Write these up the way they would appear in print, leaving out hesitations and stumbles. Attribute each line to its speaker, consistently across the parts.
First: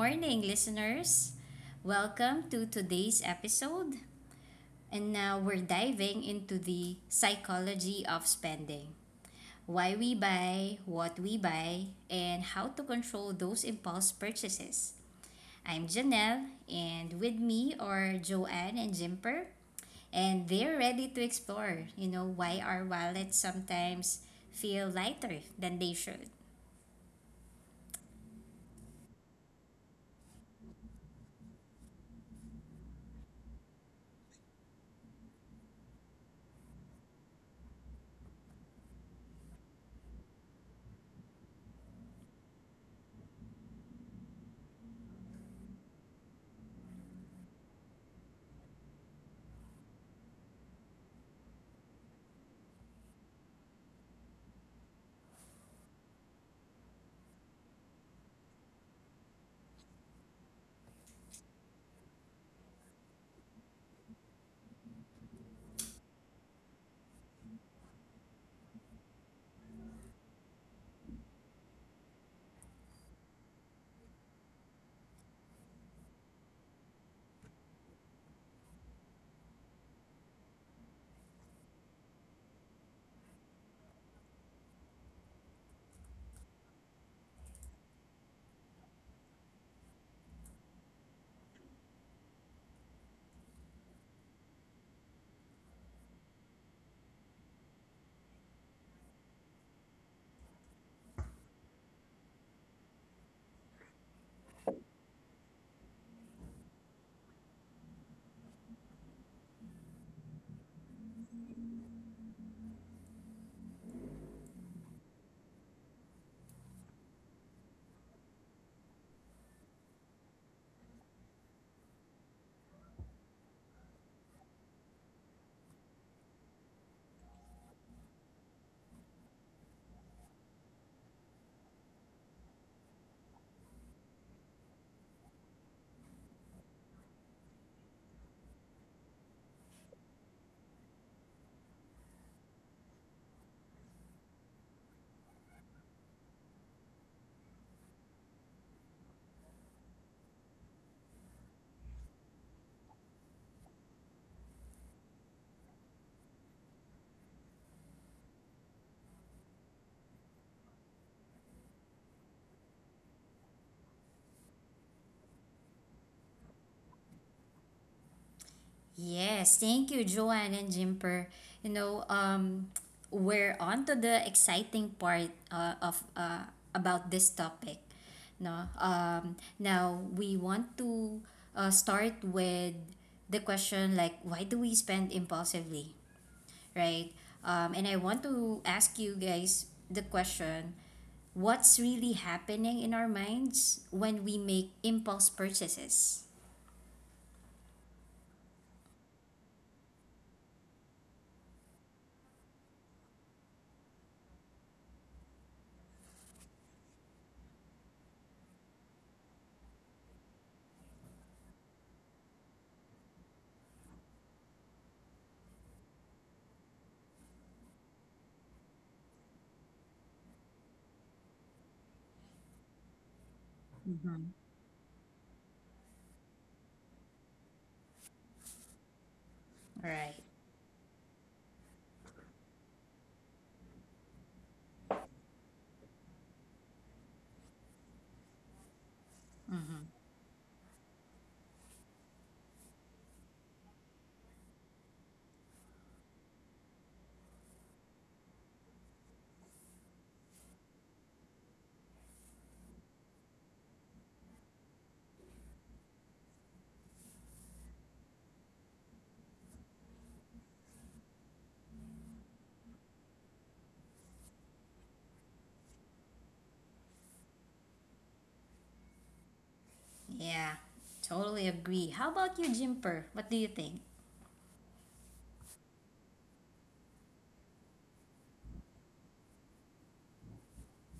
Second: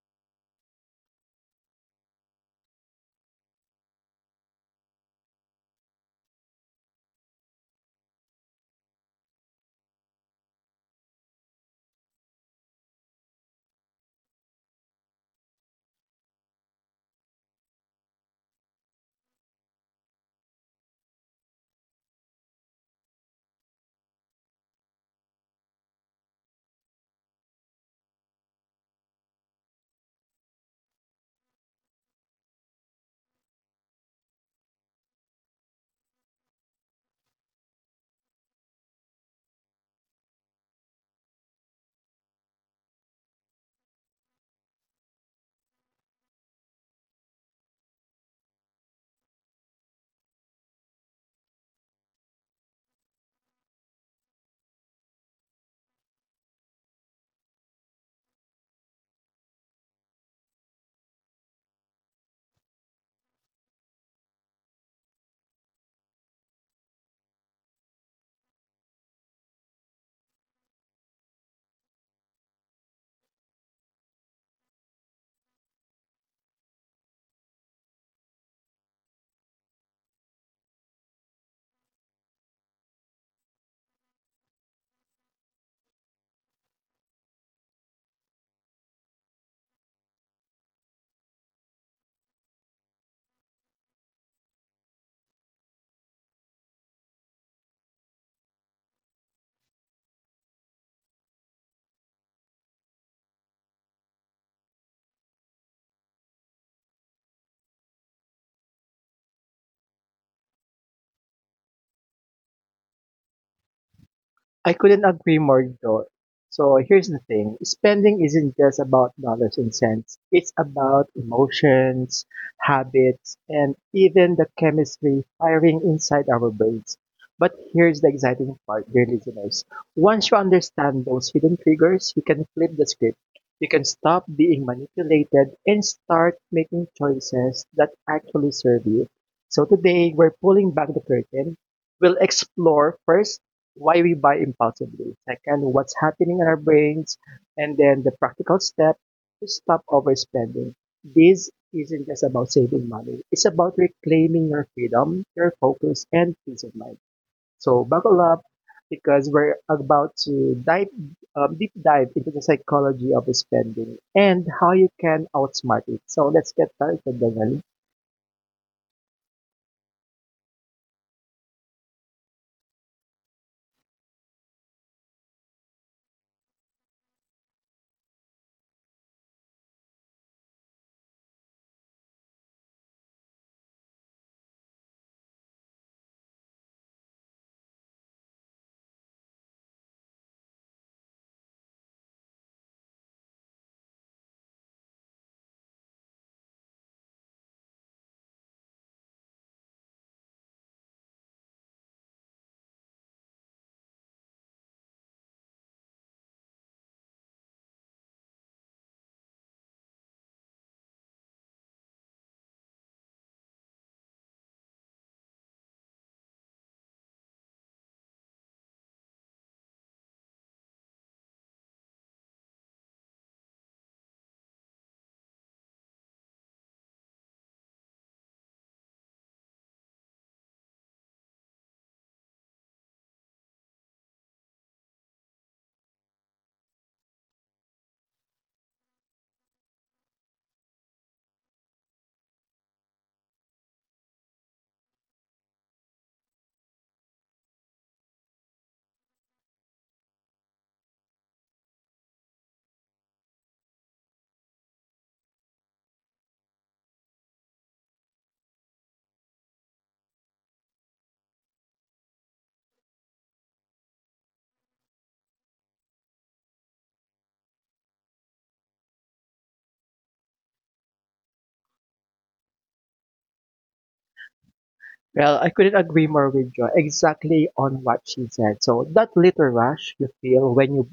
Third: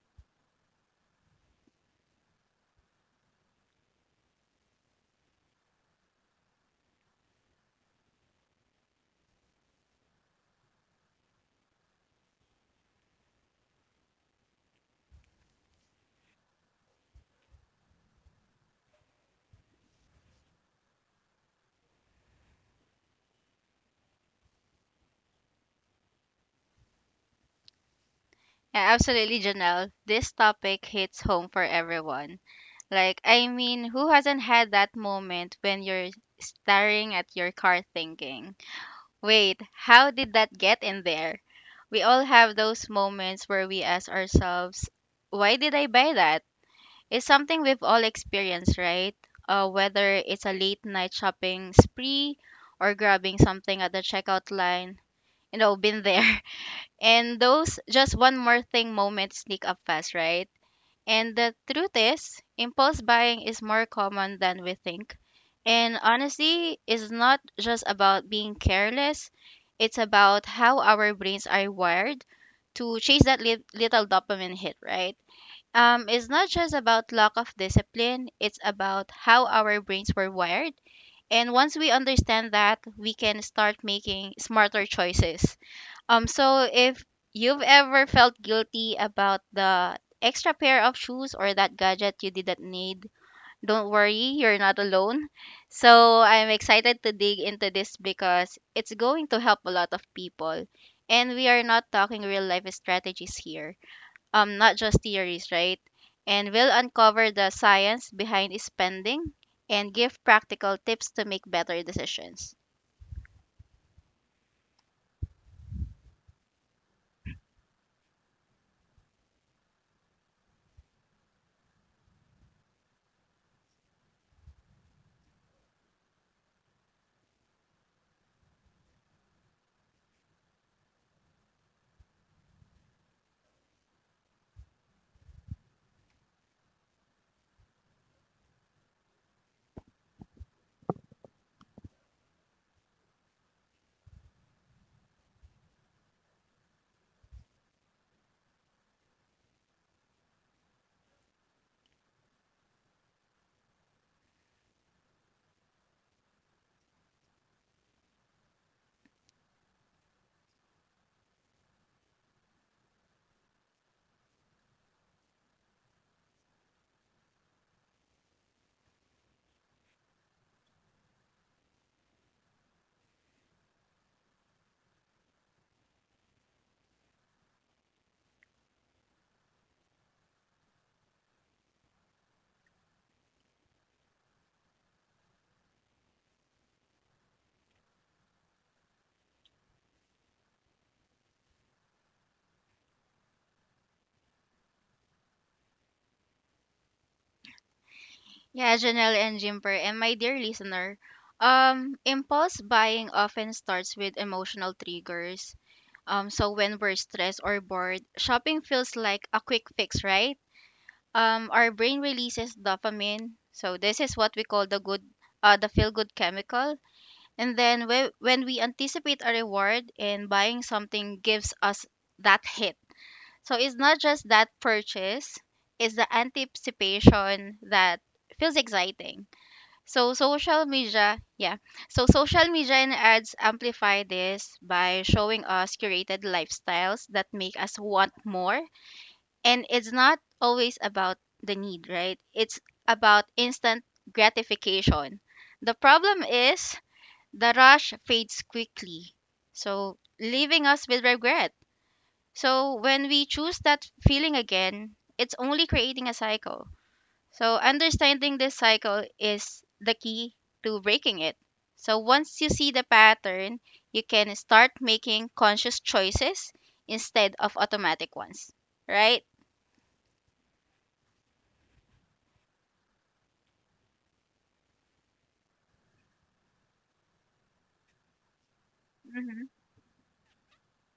Speaker 1: morning, listeners. Welcome to today's episode. And now we're diving into the psychology of spending, why we buy, what we buy, and how to control those impulse purchases. I'm Janelle, and with me are Joanne and Jimper, and they're ready to explore, you know, why our wallets sometimes feel lighter than they should.
Speaker 2: Yeah, absolutely, Janelle. This topic hits home for everyone. Like, I mean, who hasn't had that moment when you're staring at your car thinking, wait, how did that get in there? We all have those moments where we ask ourselves, why did I buy that? It's something we've all experienced, right? Whether it's a late night shopping spree or grabbing something at the checkout line, been there. And those just one more thing moments sneak up fast, right? And the truth is, impulse buying is more common than we think. And honesty is not just about being careless, it's about how our brains are wired to chase that little dopamine hit, right? It's not just about lack of discipline, it's about how our brains were wired. And once we understand that, we can start making smarter choices. So if you've ever felt guilty about the extra pair of shoes or that gadget you didn't need, don't worry, you're not alone. So I'm excited to dig into this because it's going to help a lot of people. And we are not talking real life strategies here, not just theories, right? And we'll uncover the science behind spending and give practical tips to make better decisions.
Speaker 3: I couldn't agree more though. So here's the thing. Spending isn't just about dollars and cents. It's about emotions, habits, and even the chemistry firing inside our brains. But here's the exciting part, dear listeners. Once you understand those hidden triggers, you can flip the script. You can stop being manipulated and start making choices that actually serve you. So today, we're pulling back the curtain. We'll explore first why we buy impulsively, second, what's happening in our brains, and then the practical step to stop overspending. This isn't just about saving money, it's about reclaiming your freedom, your focus, and peace of mind. So, buckle up because we're about to dive deep dive into the psychology of spending and how you can outsmart it. So, let's get started, Danielle.
Speaker 1: Yes, thank you, Joanne and Jimper. You know, um, we're on to the exciting part of about this topic. No, now we want to start with the question, like, why do we spend impulsively, right? And I want to ask you guys the question: what's really happening in our minds when we make impulse purchases?
Speaker 2: Yeah, Janelle and Jimper, and my dear listener, impulse buying often starts with emotional triggers. So when we're stressed or bored, shopping feels like a quick fix, right? Our brain releases dopamine, so this is what we call the good, the feel-good chemical. And then when we anticipate a reward and buying something gives us that hit. So it's not
Speaker 1: Mm-hmm.
Speaker 2: just that purchase, it's the anticipation that feels exciting.
Speaker 1: All right.
Speaker 2: So social media, yeah. So social media and ads amplify this by showing us curated lifestyles that make us want more. And it's not always about the need, right? It's about instant gratification. The problem is the rush fades quickly, so leaving us with regret. So when we choose that feeling again, it's only creating a cycle. So understanding this cycle is the key to breaking it. So once you see the pattern, you can start making conscious choices instead of automatic ones, right?
Speaker 1: Yeah, totally agree. How about you, Jimper? What do you think?
Speaker 3: Well, I couldn't agree more with Joy exactly on what she said. So that
Speaker 2: Hmm.
Speaker 3: little rush you feel when you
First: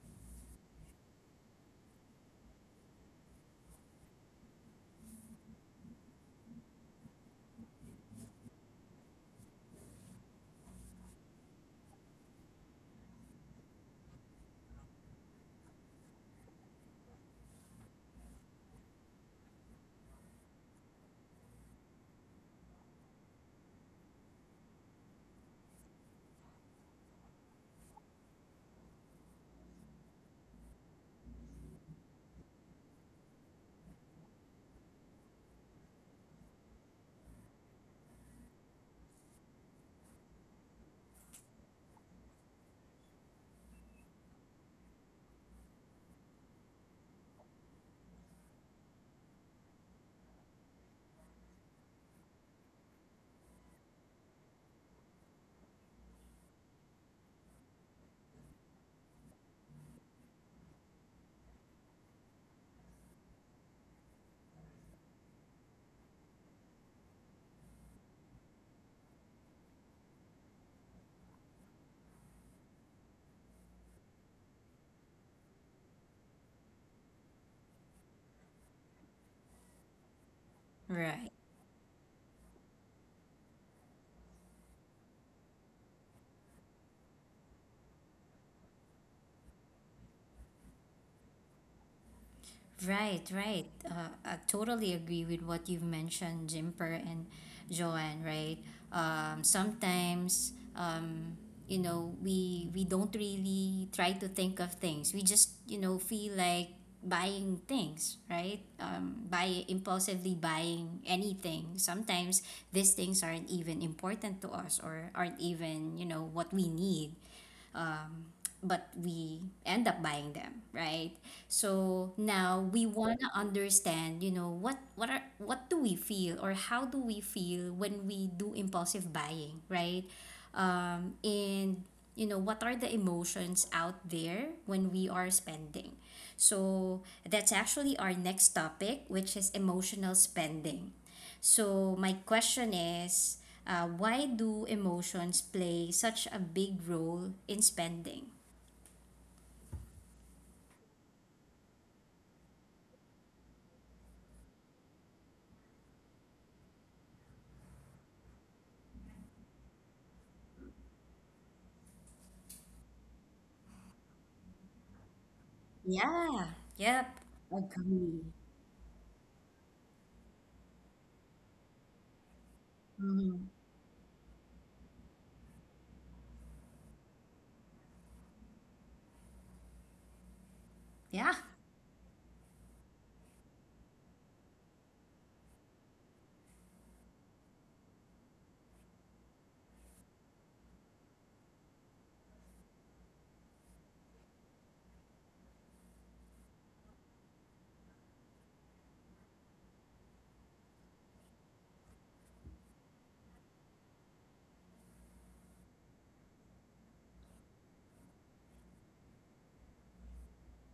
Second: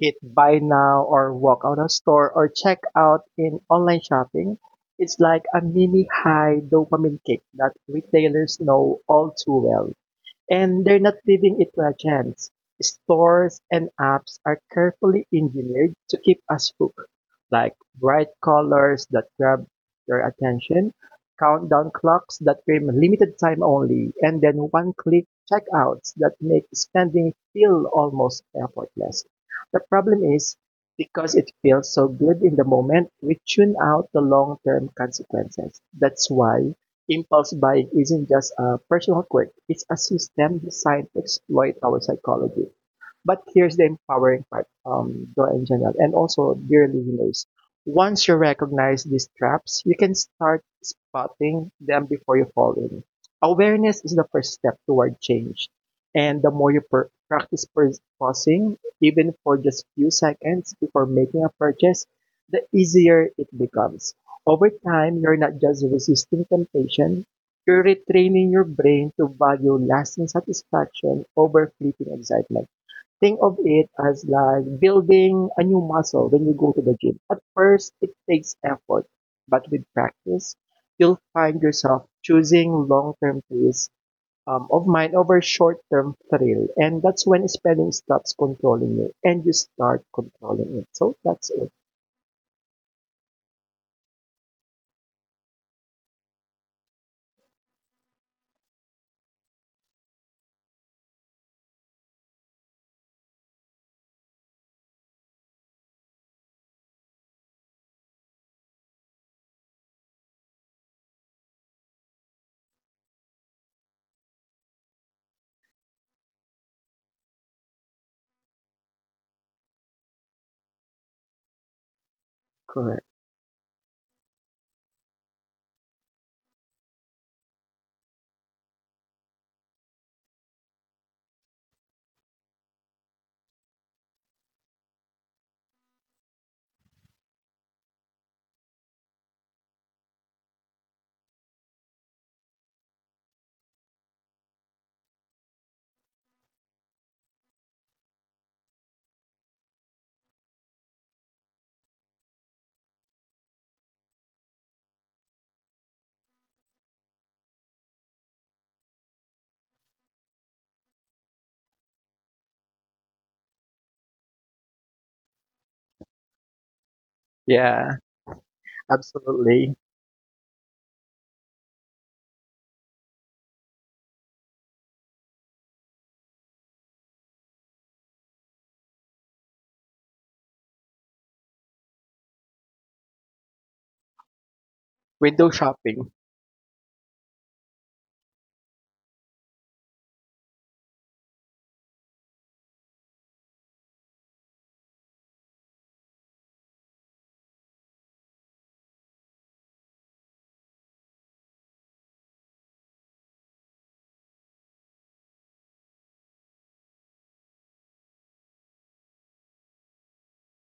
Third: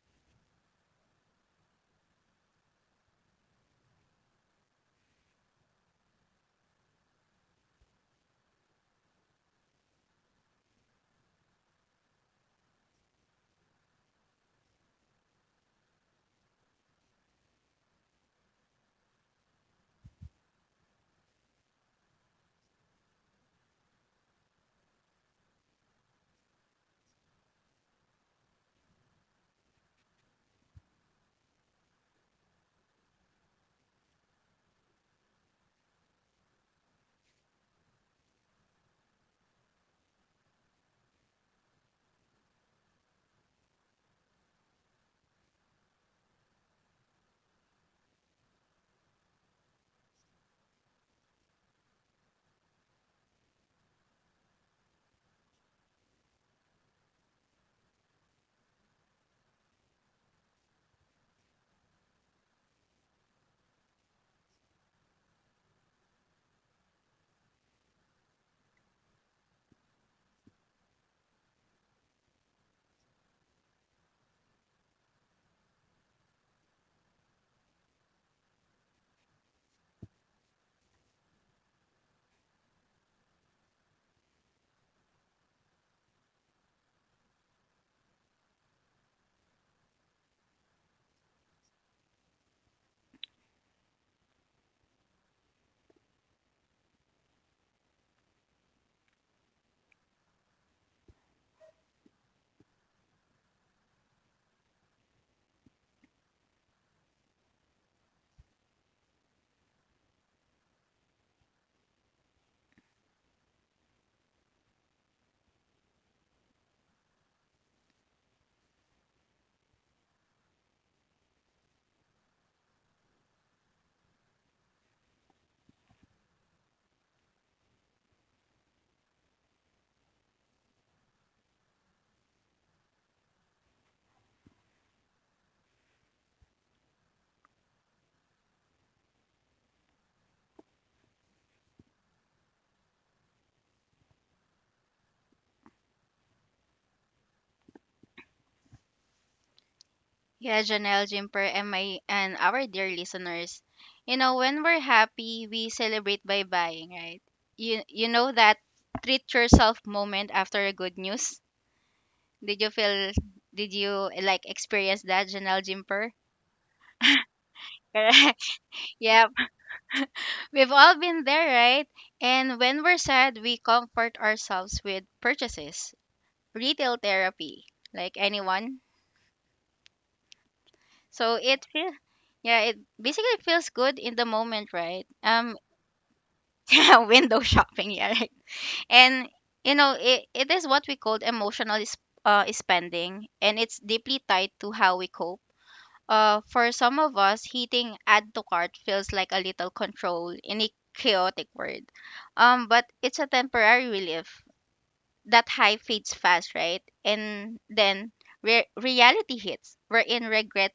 Speaker 3: hit buy now or walk out of store or check out in online shopping, it's like a mini high dopamine kick that retailers know all too well, and they're not leaving it to a chance. Stores and apps are carefully engineered to keep us hooked, like bright colors that grab your attention, countdown clocks that claim limited time only, and then one click checkouts that make spending feel almost effortless. The problem is because it feels so good in the moment, we tune out the long term consequences. That's why impulse buying isn't just a personal quirk, it's a system designed to exploit our psychology. But here's the empowering part, Joy and Janelle, and also dear listeners. Once you recognize these traps, you can start spotting them before you fall in. Awareness is the first step toward change. And the more you practice pausing, even for just few seconds before making a purchase, the easier it becomes. Over time, you're not just resisting temptation, you're retraining your brain to value lasting satisfaction over fleeting excitement. Think of it as like building a new muscle when you go to the gym. At first, it takes effort, but with practice, you'll
Speaker 1: Right,
Speaker 3: find yourself choosing long-term peace of mind over short-term thrill. And that's when spending stops controlling you and you start controlling it. So that's it.
Speaker 1: right. I totally agree with what you've mentioned, Jimper and Joanne. Right. Sometimes, you know, we don't really try to think of things. We just, you know, feel like buying things, right? Buying anything. Sometimes these things aren't even important to us or aren't even, you know, what we need, but we end up buying them, right? So now we
Speaker 3: Correct.
Speaker 1: want to understand, you know, what do we feel or how do we feel when we do impulsive buying, right? And, you know, what are the emotions out there when we are spending? So that's actually our next topic, which is emotional spending. So my question is, why do emotions play such a big role in spending?
Speaker 2: Yeah, Janelle, Jimper, and my and our dear listeners, you know when we're happy, we celebrate by buying, right? You know that treat yourself moment after a good news. Did you feel? Did you like experience that, Janelle, Jimper?
Speaker 1: Yeah. Yep.
Speaker 3: Yeah,
Speaker 1: Agree.
Speaker 2: Correct. Yeah,
Speaker 3: absolutely.
Speaker 2: we've all been there, right? And when we're sad,
Speaker 1: Mhm.
Speaker 2: we comfort ourselves with purchases, retail therapy, like anyone.
Speaker 1: Yeah.
Speaker 2: So it feels, yeah, it basically feels good in the moment, right?
Speaker 3: Window shopping.
Speaker 2: Yeah, window shopping, yeah, right. And it is what we call emotional spending, and it's deeply tied to how we cope. For some of us, hitting add to cart feels like a little control in a chaotic world, but it's a temporary relief. That high fades fast, right? And then reality hits, wherein regret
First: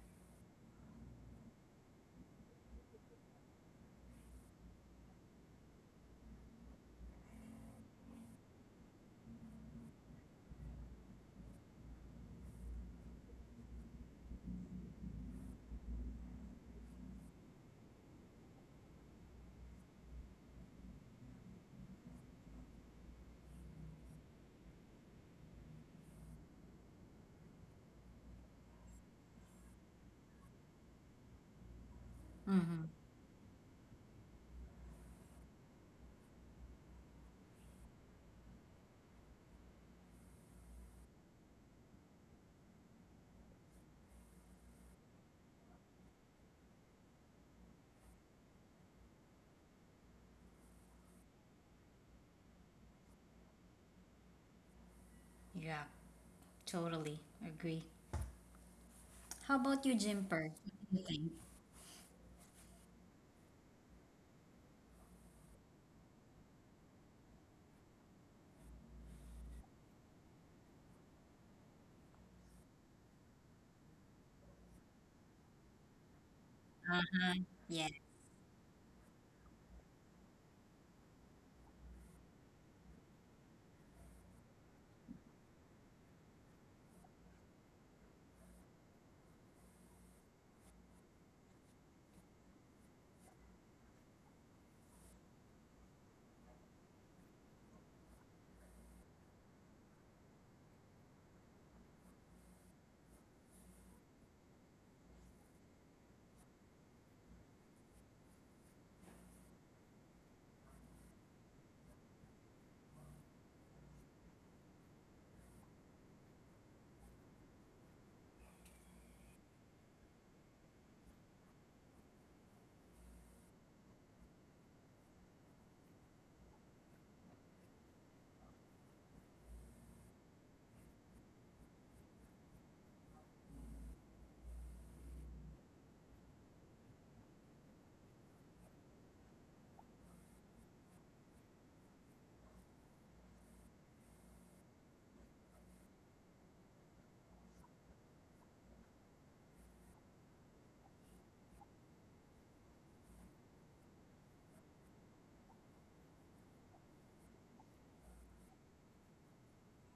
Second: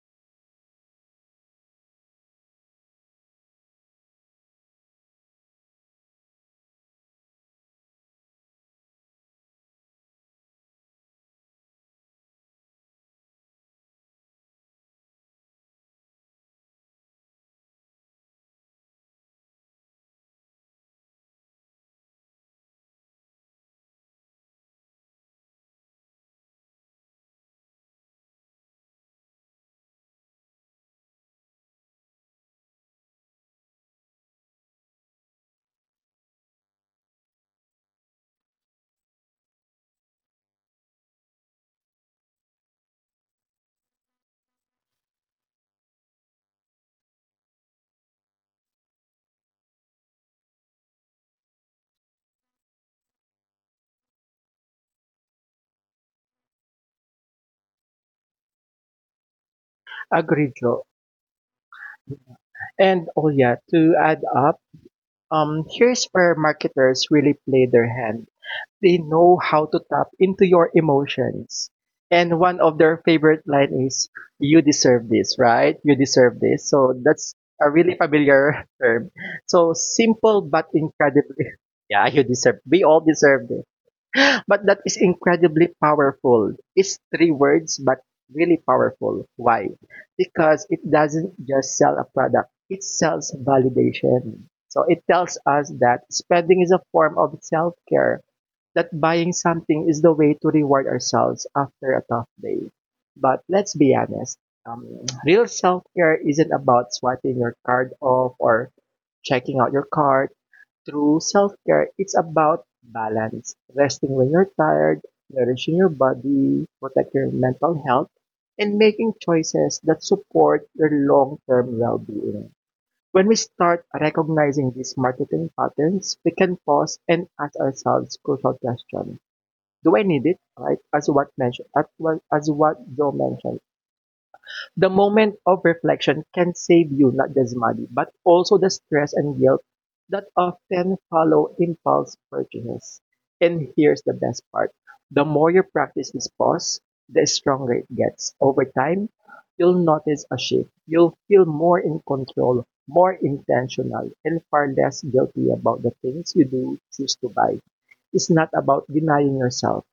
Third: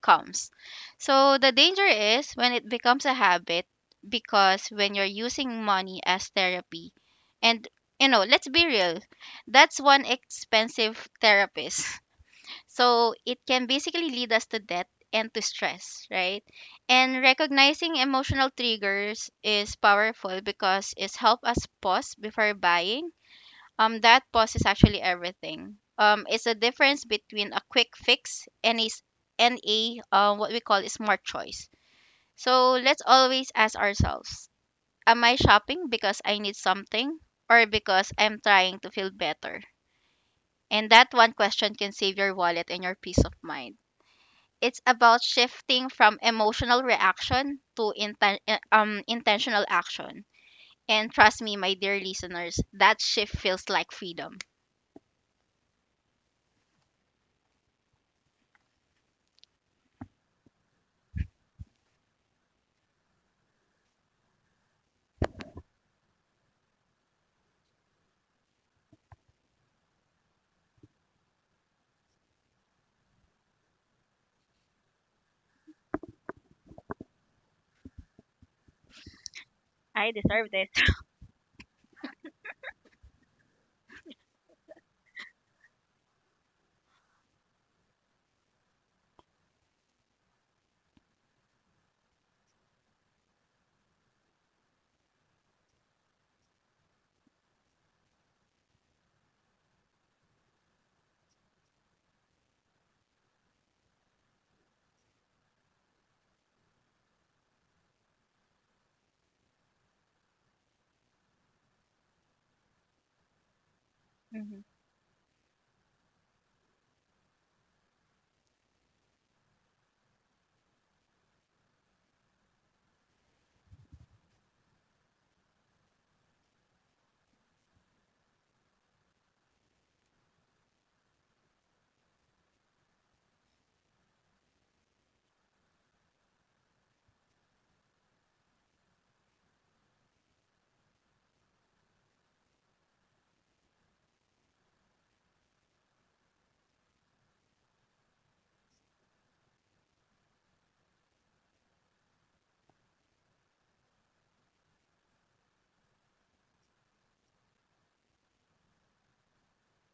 Speaker 2: comes. So the danger is when it becomes a habit, because when you're using money as therapy, and you know, let's be real, that's one expensive therapist. So it can basically lead us to debt and to stress, right? And recognizing emotional triggers is powerful because it helps us pause before buying. That pause is actually everything. It's a difference between a quick fix and a what we call a smart choice. So
Speaker 1: Mm-hmm.
Speaker 2: let's always ask ourselves, am I shopping because I need something or because I'm trying to feel better? And that one question can save your wallet and your peace of mind. It's about shifting from emotional reaction to intentional action. And trust me, my dear listeners, that shift feels like freedom.
Speaker 1: Yeah. Totally agree. How about you,
Speaker 3: Agreed,
Speaker 1: Jimper?
Speaker 3: Joe.
Speaker 1: What do you think?
Speaker 3: And oh yeah, to add up, here's where marketers really play their hand. They know how to tap into your emotions. And one of their favorite line is, "You deserve this, right? You deserve this." So that's
Speaker 1: Uh-huh.
Speaker 3: a
Speaker 1: Yeah.
Speaker 3: really familiar term. So
Speaker 2: I
Speaker 3: simple
Speaker 2: deserve
Speaker 3: but
Speaker 2: this.
Speaker 3: incredibly, yeah, you deserve. We all deserve this, but that is incredibly powerful. It's three words, but really powerful. Why? Because it doesn't just sell a product; it sells validation. So it tells us that spending is a form of self care, that buying something is the way to reward ourselves after a tough day. But let's be honest, um, real self care isn't about swiping your card off or checking out your card. True self care, it's about balance, resting when you're tired, nourishing your body, protect your mental health, and making choices that support your long term well being. When we start recognizing these marketing patterns, we can pause and ask ourselves crucial questions. Do I need it? Right? As what Joe mentioned, the moment of reflection can save you not just money, but also the stress and guilt that often follow impulse purchases. And here's the best part: the more you practice this pause, the stronger it gets. Over time, you'll notice a shift. You'll feel more in control, more intentional, and far less guilty about the things you do choose to buy. Is not about denying yourself.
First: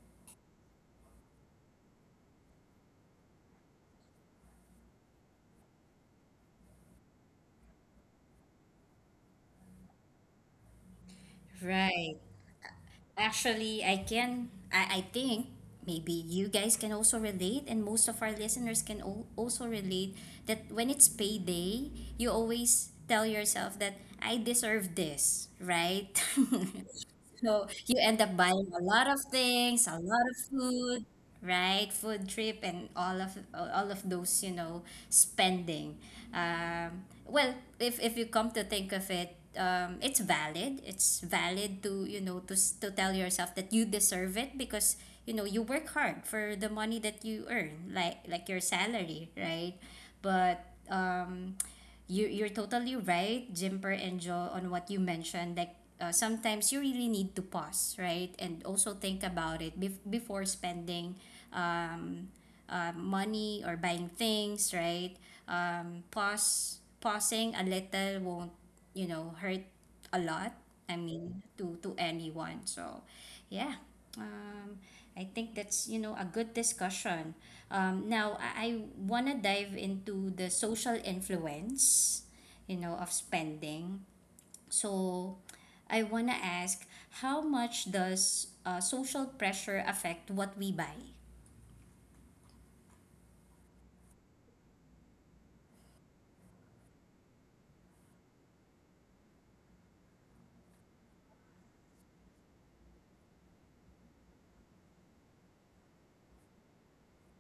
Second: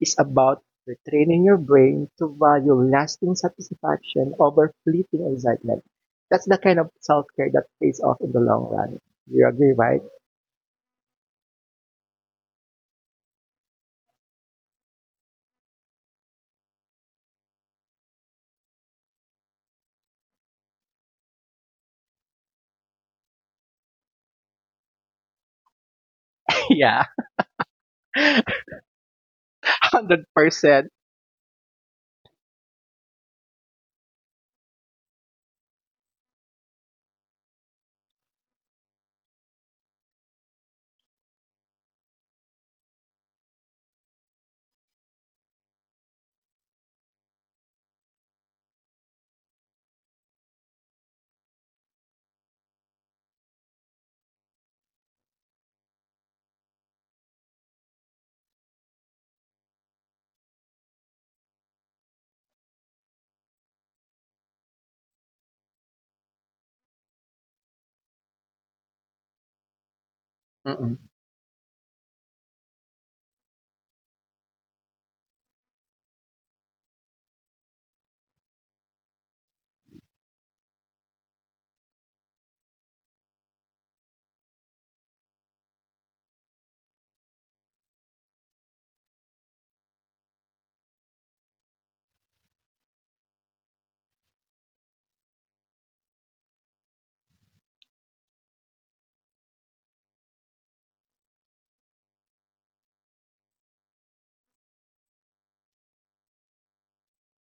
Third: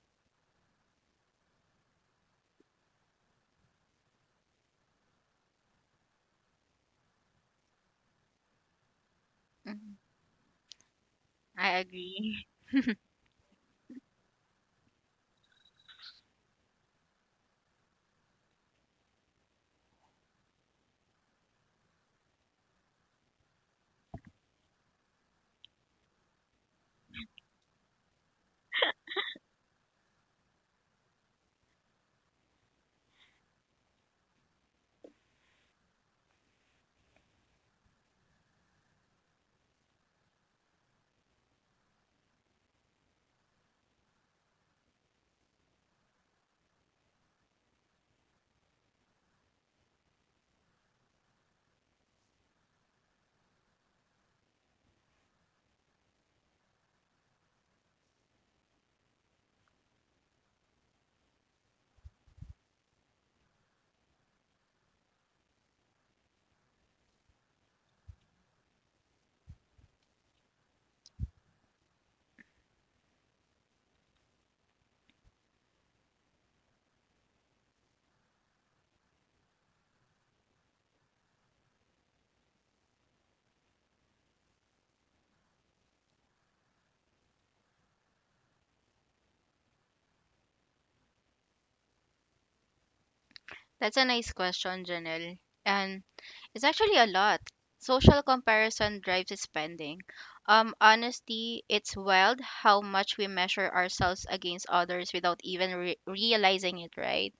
Speaker 3: It's about retraining your brain to value lasting satisfaction over fleeting excitement. That's the kind of self care that pays off in the long run. You agree,
Speaker 2: Mhm.
Speaker 3: right?
Speaker 2: I
Speaker 1: Right.
Speaker 2: agree.
Speaker 1: Actually, I can. I think maybe you guys can also relate, and most of our listeners can also relate, that when it's payday, you always tell yourself that I deserve this, right?
Speaker 3: Yeah,
Speaker 1: So you end up
Speaker 3: one
Speaker 1: buying a lot of things, a lot
Speaker 3: hundred
Speaker 1: of
Speaker 3: percent.
Speaker 1: food, right? Food trip and all of those, you know, spending. Well, if you come to think of it, it's valid. It's valid to, you know, to to tell yourself that you deserve it because, you know, you work hard for the money that you earn, like, your salary, right? But you, you're totally right, Jimper and Joe, on what you mentioned. Like, sometimes you really need to pause, right, and also think about it before spending money or buying things, right? Pausing a little won't, you know, hurt a lot.
Speaker 3: Mm-mm.
Speaker 1: I mean, to anyone. So, yeah. Um, I think that's, you know, a good discussion. Now I wanna dive into the social influence, you know, of spending. So, I wanna ask, how much does social pressure affect what we buy?
Speaker 2: That's a nice question, Janelle. And it's actually a lot. Social comparison drives the spending. Honestly, it's wild how much we measure ourselves against others without even realizing it, right?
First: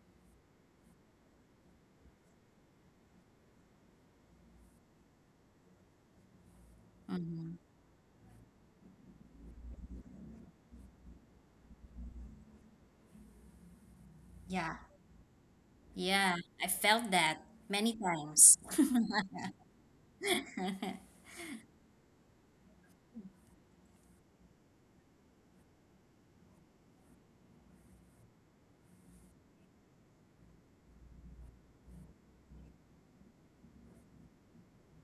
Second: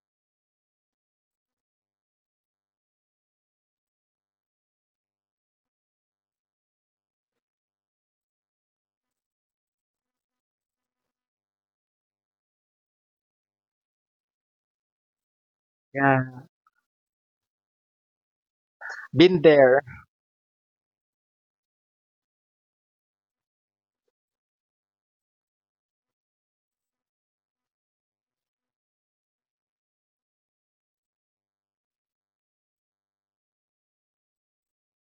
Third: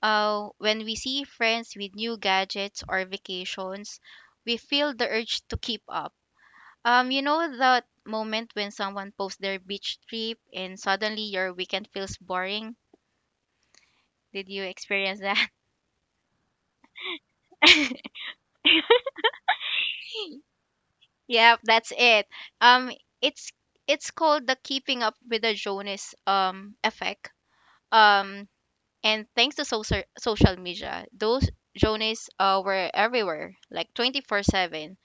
Speaker 2: When we see friends with new gadgets or vacations, we feel the urge to keep up. You
Speaker 1: Mm-hmm.
Speaker 2: know that moment when someone posts their beach trip and suddenly your weekend feels boring? Did you
Speaker 1: Yeah.
Speaker 2: experience that?
Speaker 1: Yeah,
Speaker 3: Yeah,
Speaker 1: I felt that many times.
Speaker 3: been there.
Speaker 2: Yep, that's it. Um, it's it's called the Keeping Up with the Jonas effect. Um, and thanks to social media, those Jonas were everywhere, like 24/7.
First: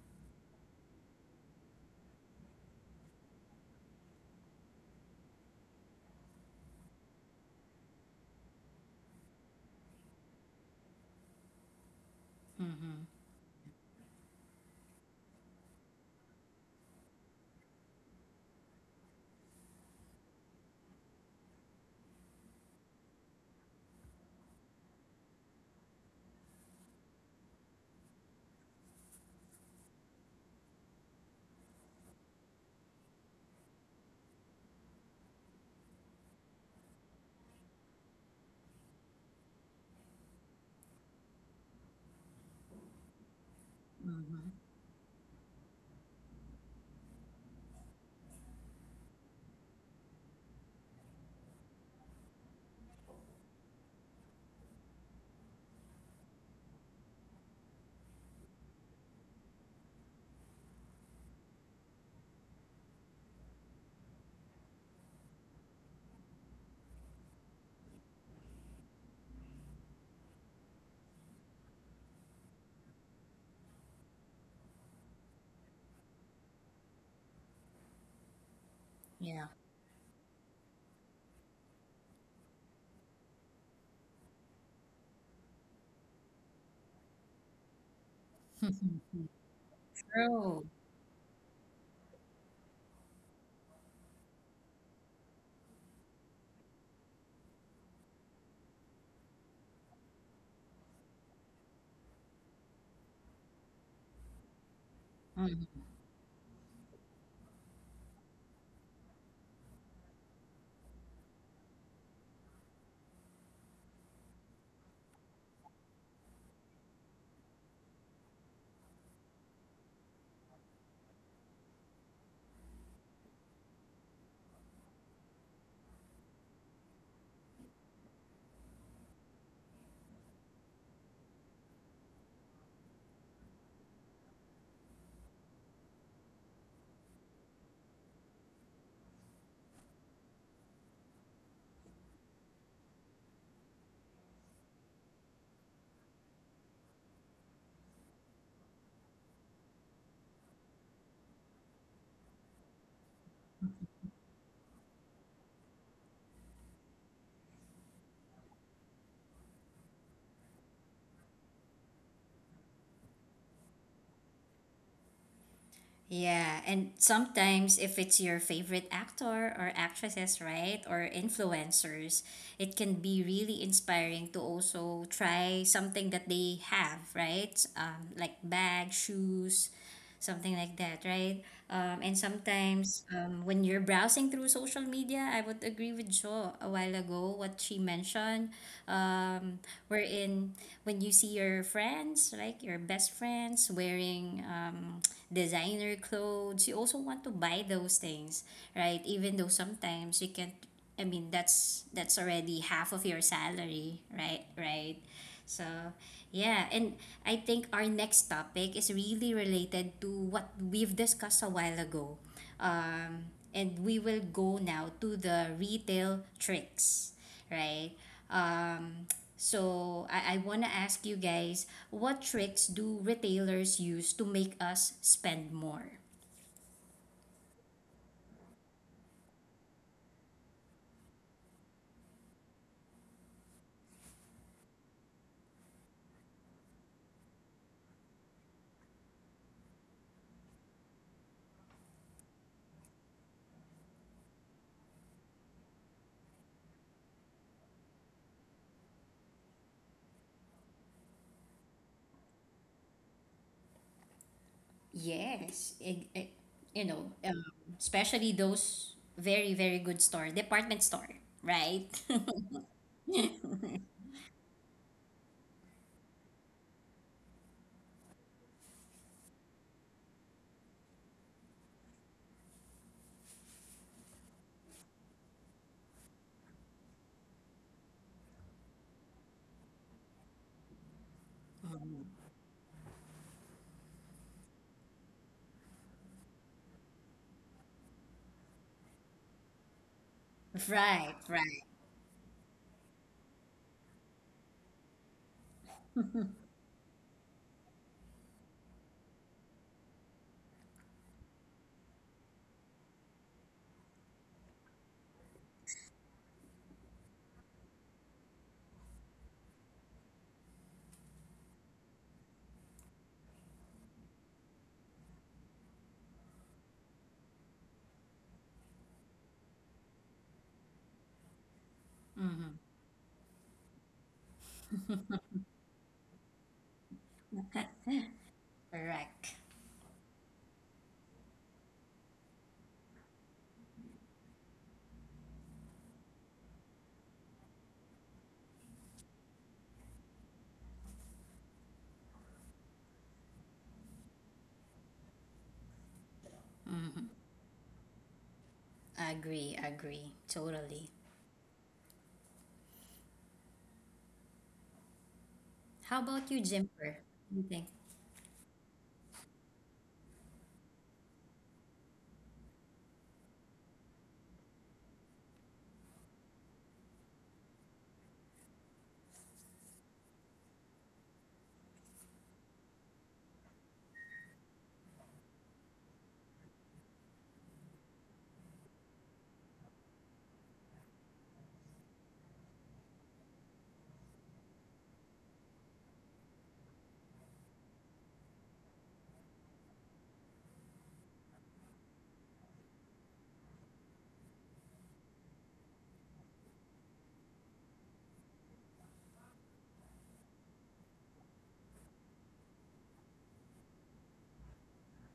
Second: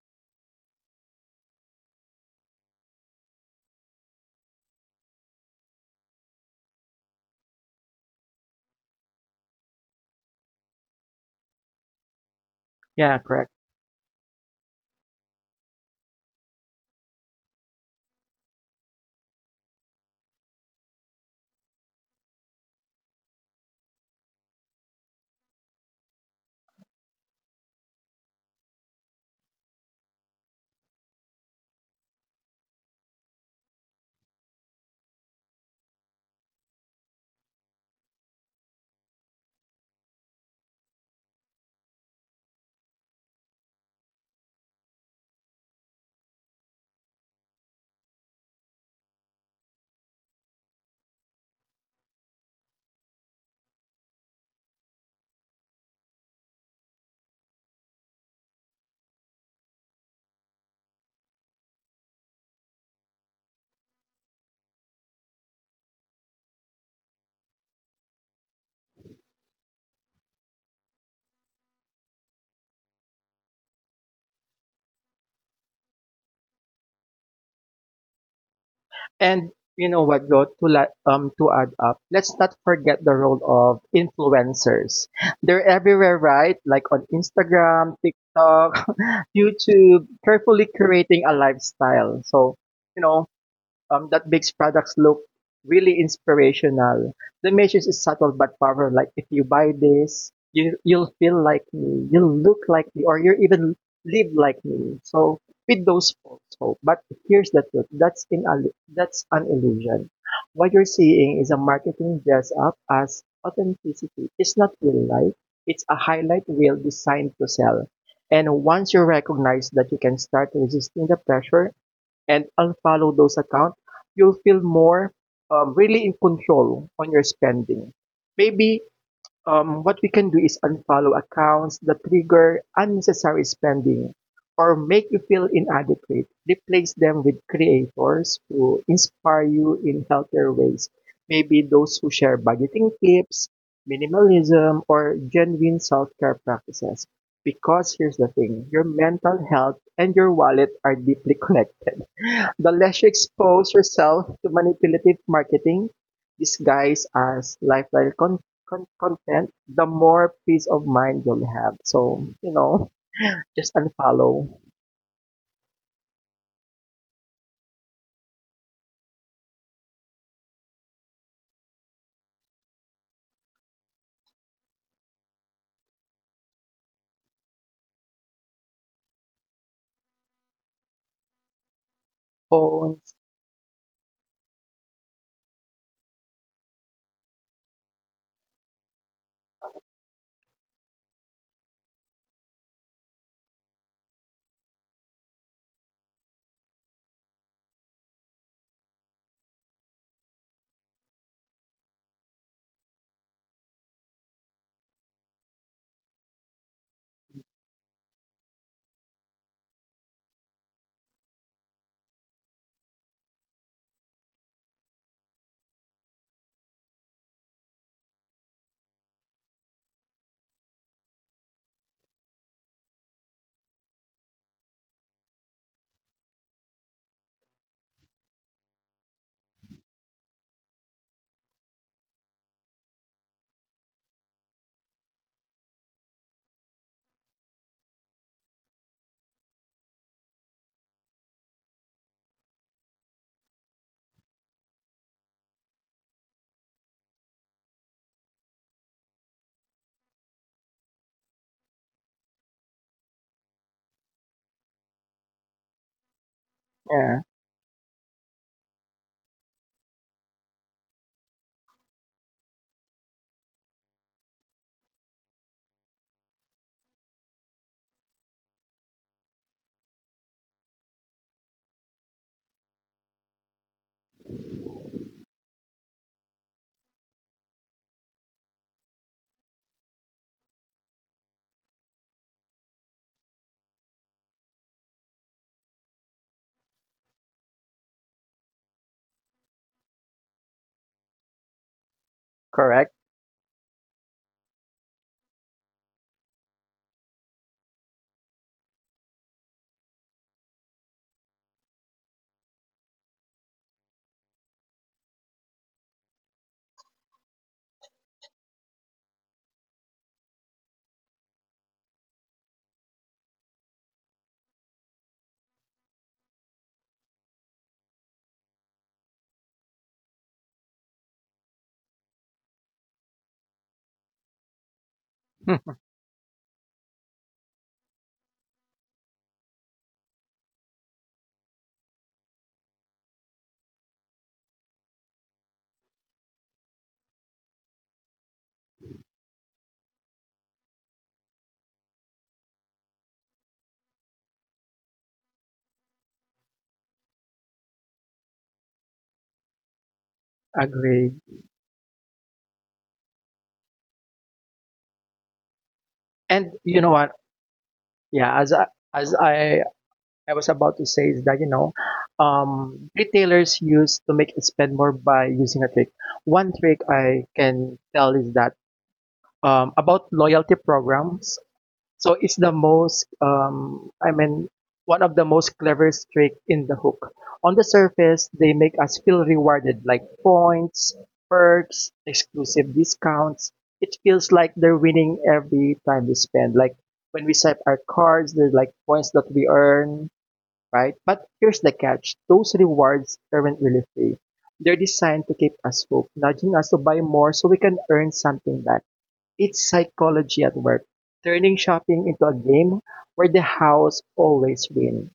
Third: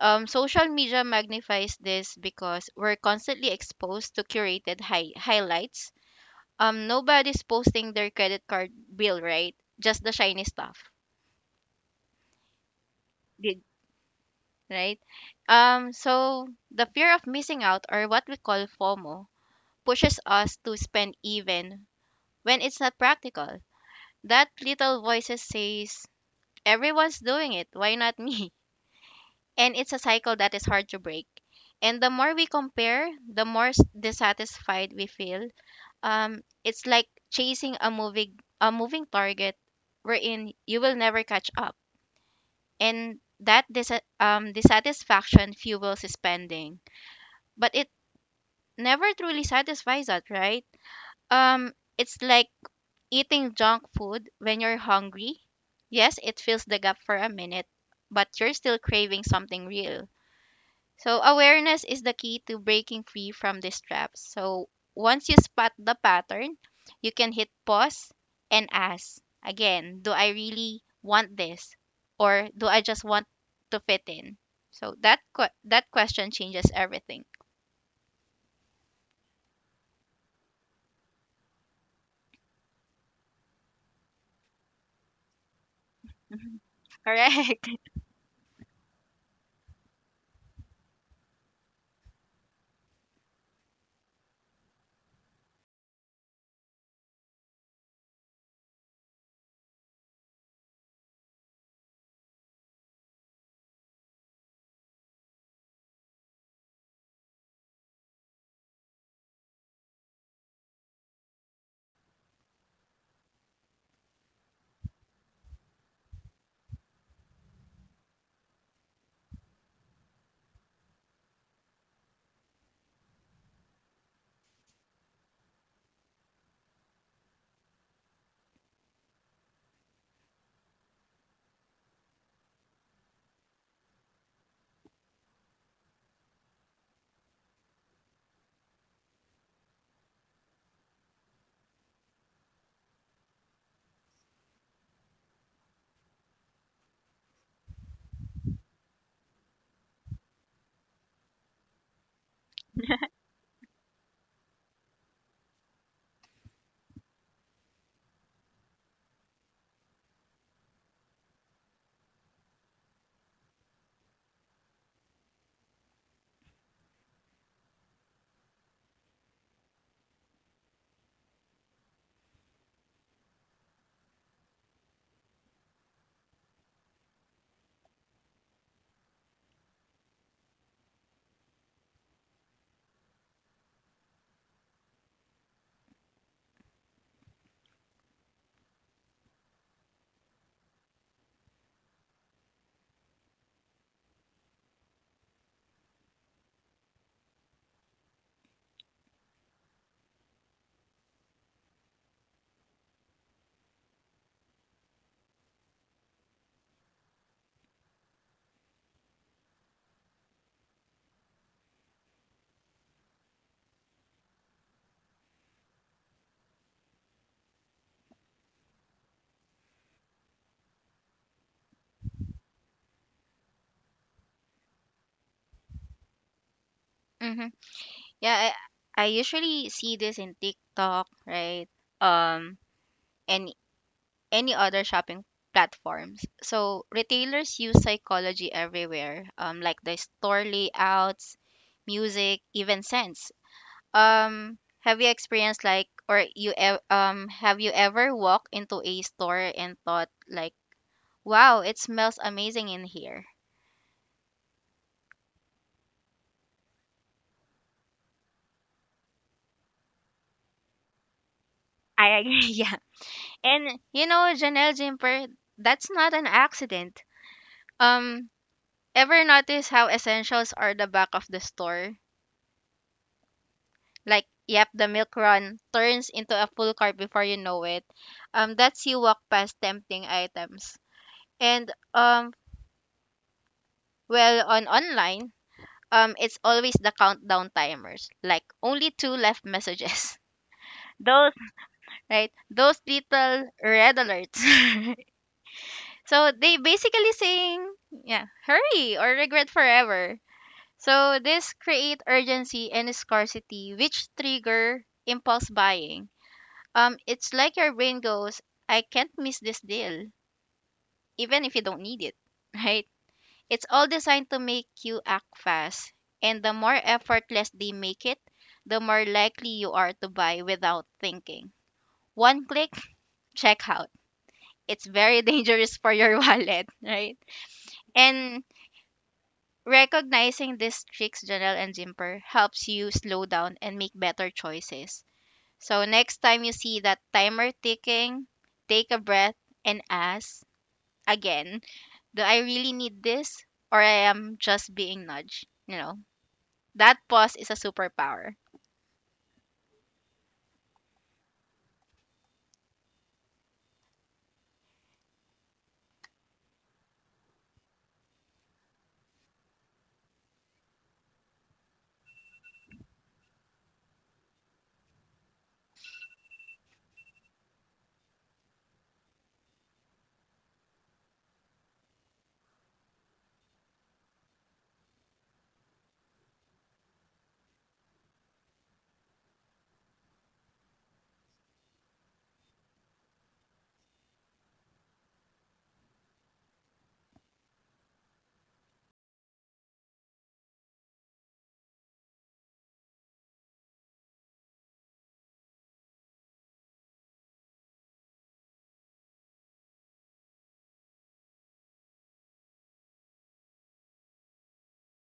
Speaker 2: Social media magnifies this because we're constantly exposed to curated highlights. Nobody's posting their credit card bill, right? Just the shiny stuff.
Speaker 1: Hmm.
Speaker 3: Yeah, correct.
Speaker 2: Did Right? So the fear of missing out, or what we call FOMO, pushes us to spend even when it's not practical. That little voices says, everyone's doing it, why not me? And it's a cycle that is hard to break. And the more we compare, the more dissatisfied we feel. It's like chasing a moving target wherein you will never catch up. And that
Speaker 1: Hmm.
Speaker 2: dissatisfaction fuels spending. But it never truly satisfies us, right? Um, it's like eating junk food when you're hungry. Yes, it fills the gap for a minute, but you're still craving something real. So awareness is the key to breaking free from these traps. So once you spot the pattern, you can hit pause and ask again, do I really want this? Or do I just want to fit in? So that, that question changes everything.
Speaker 1: Yeah.
Speaker 3: And you know what, though, to add up, let's not forget the role of influencers. They're everywhere, right? Like on
Speaker 2: Correct.
Speaker 3: Instagram, TikTok, YouTube,
Speaker 1: True.
Speaker 3: carefully curating a lifestyle. So, you know, that makes products look really inspirational. The message is subtle but powerful. Like if you buy this, you'll feel like me, you'll look like me, or you even live like me. So with those false hope. But here's the truth: that's an illusion. What you're seeing is a marketing dress up as authenticity. It's not real life. It's a highlight reel designed to sell. And once you recognize that, you can start resisting the pressure and unfollow those accounts. You'll feel more really in control on your spending. Maybe what we can do is unfollow accounts that trigger unnecessary spending or make you feel inadequate. Replace them with creators who inspire you in healthier ways. Maybe those who share budgeting tips, minimalism, or genuine self care practices. Because here's the thing, your mental health and your wallet are deeply connected. The less you expose yourself to manipulative marketing, disguised as lifestyle content, the more peace of mind you'll have. So, you know, just unfollow
Speaker 1: Yeah, and sometimes if it's your favorite actor or actresses, right, or influencers, it can be really inspiring to also try something that they have, right? Like bag, shoes, something like that, right? Um, and sometimes
Speaker 3: phones.
Speaker 1: um, when you're browsing through social media, I would agree with Jo a while ago what she mentioned. Um, wherein when you see your friends, like your best friends, wearing designer clothes, you also want to buy those things, right? Even though sometimes you can't, I mean, that's already half of your salary, right? Right. So, yeah, and I think our next topic is really related to what we've discussed a while ago. And we will go now to the retail tricks, right? Um, so, I want to ask you guys, what tricks do retailers use to make us spend more?
Speaker 2: Mhm. Yeah, I usually see this in TikTok, right? Um, and any other shopping platforms. So retailers use psychology everywhere, like the store layouts, music, even scents. Have you experienced like, or you ev- Have you ever walked into a store and thought like, wow, it smells amazing in here?
Speaker 1: Yes, you know,
Speaker 3: Yeah,
Speaker 1: especially those very, very good store, department store, right?
Speaker 2: I agree. Yeah, and you know, Janelle Jimper, that's not an accident. Um, Ever notice how essentials are the back of the store? Like, yep, the milk run turns into a full cart before you know it. That's You walk past tempting items. And um, on online, it's always the countdown timers, like only two left messages.
Speaker 1: Right,
Speaker 2: Those,
Speaker 1: right.
Speaker 2: right, those
Speaker 3: correct.
Speaker 2: little red alerts. So they basically saying, yeah, hurry or regret forever. So this create urgency and scarcity, which trigger impulse buying. It's like your brain goes, I can't miss this deal, even if you don't need it, right? It's all designed to make you act fast, and the more effortless they make it, the more likely you are to buy without thinking. One click, checkout. It's very dangerous
Speaker 3: Hmm.
Speaker 2: for your wallet, right?
Speaker 1: Mm-hmm.
Speaker 2: And
Speaker 1: Correct.
Speaker 2: Recognizing these tricks, Janelle and Zimper, helps you slow down and make better choices. So next time you see that timer ticking, take a breath and ask again, do I really need this or I am just being nudged? You know, that
Speaker 1: Hmm.
Speaker 2: pause is a superpower.
Speaker 1: Agree, agree. Totally.
Speaker 3: Agree.
Speaker 1: How about you,
Speaker 3: And you know
Speaker 1: Jimper?
Speaker 3: what?
Speaker 1: What do you think?
Speaker 3: Yeah, as I was about to say is that retailers use to make you spend more by using a trick. One trick I can tell is that about loyalty programs. So it's I mean, one of the most cleverest trick in the hook. On the surface, they make us feel rewarded, like points, perks, exclusive discounts. It feels like they're winning every time we spend. Like when we swipe our cards, there's like points that we earn, right? But here's the catch: those rewards aren't really free. They're designed to keep us hooked, nudging us to buy more so we can earn something back. It's psychology at work, turning shopping into a game where the house always wins.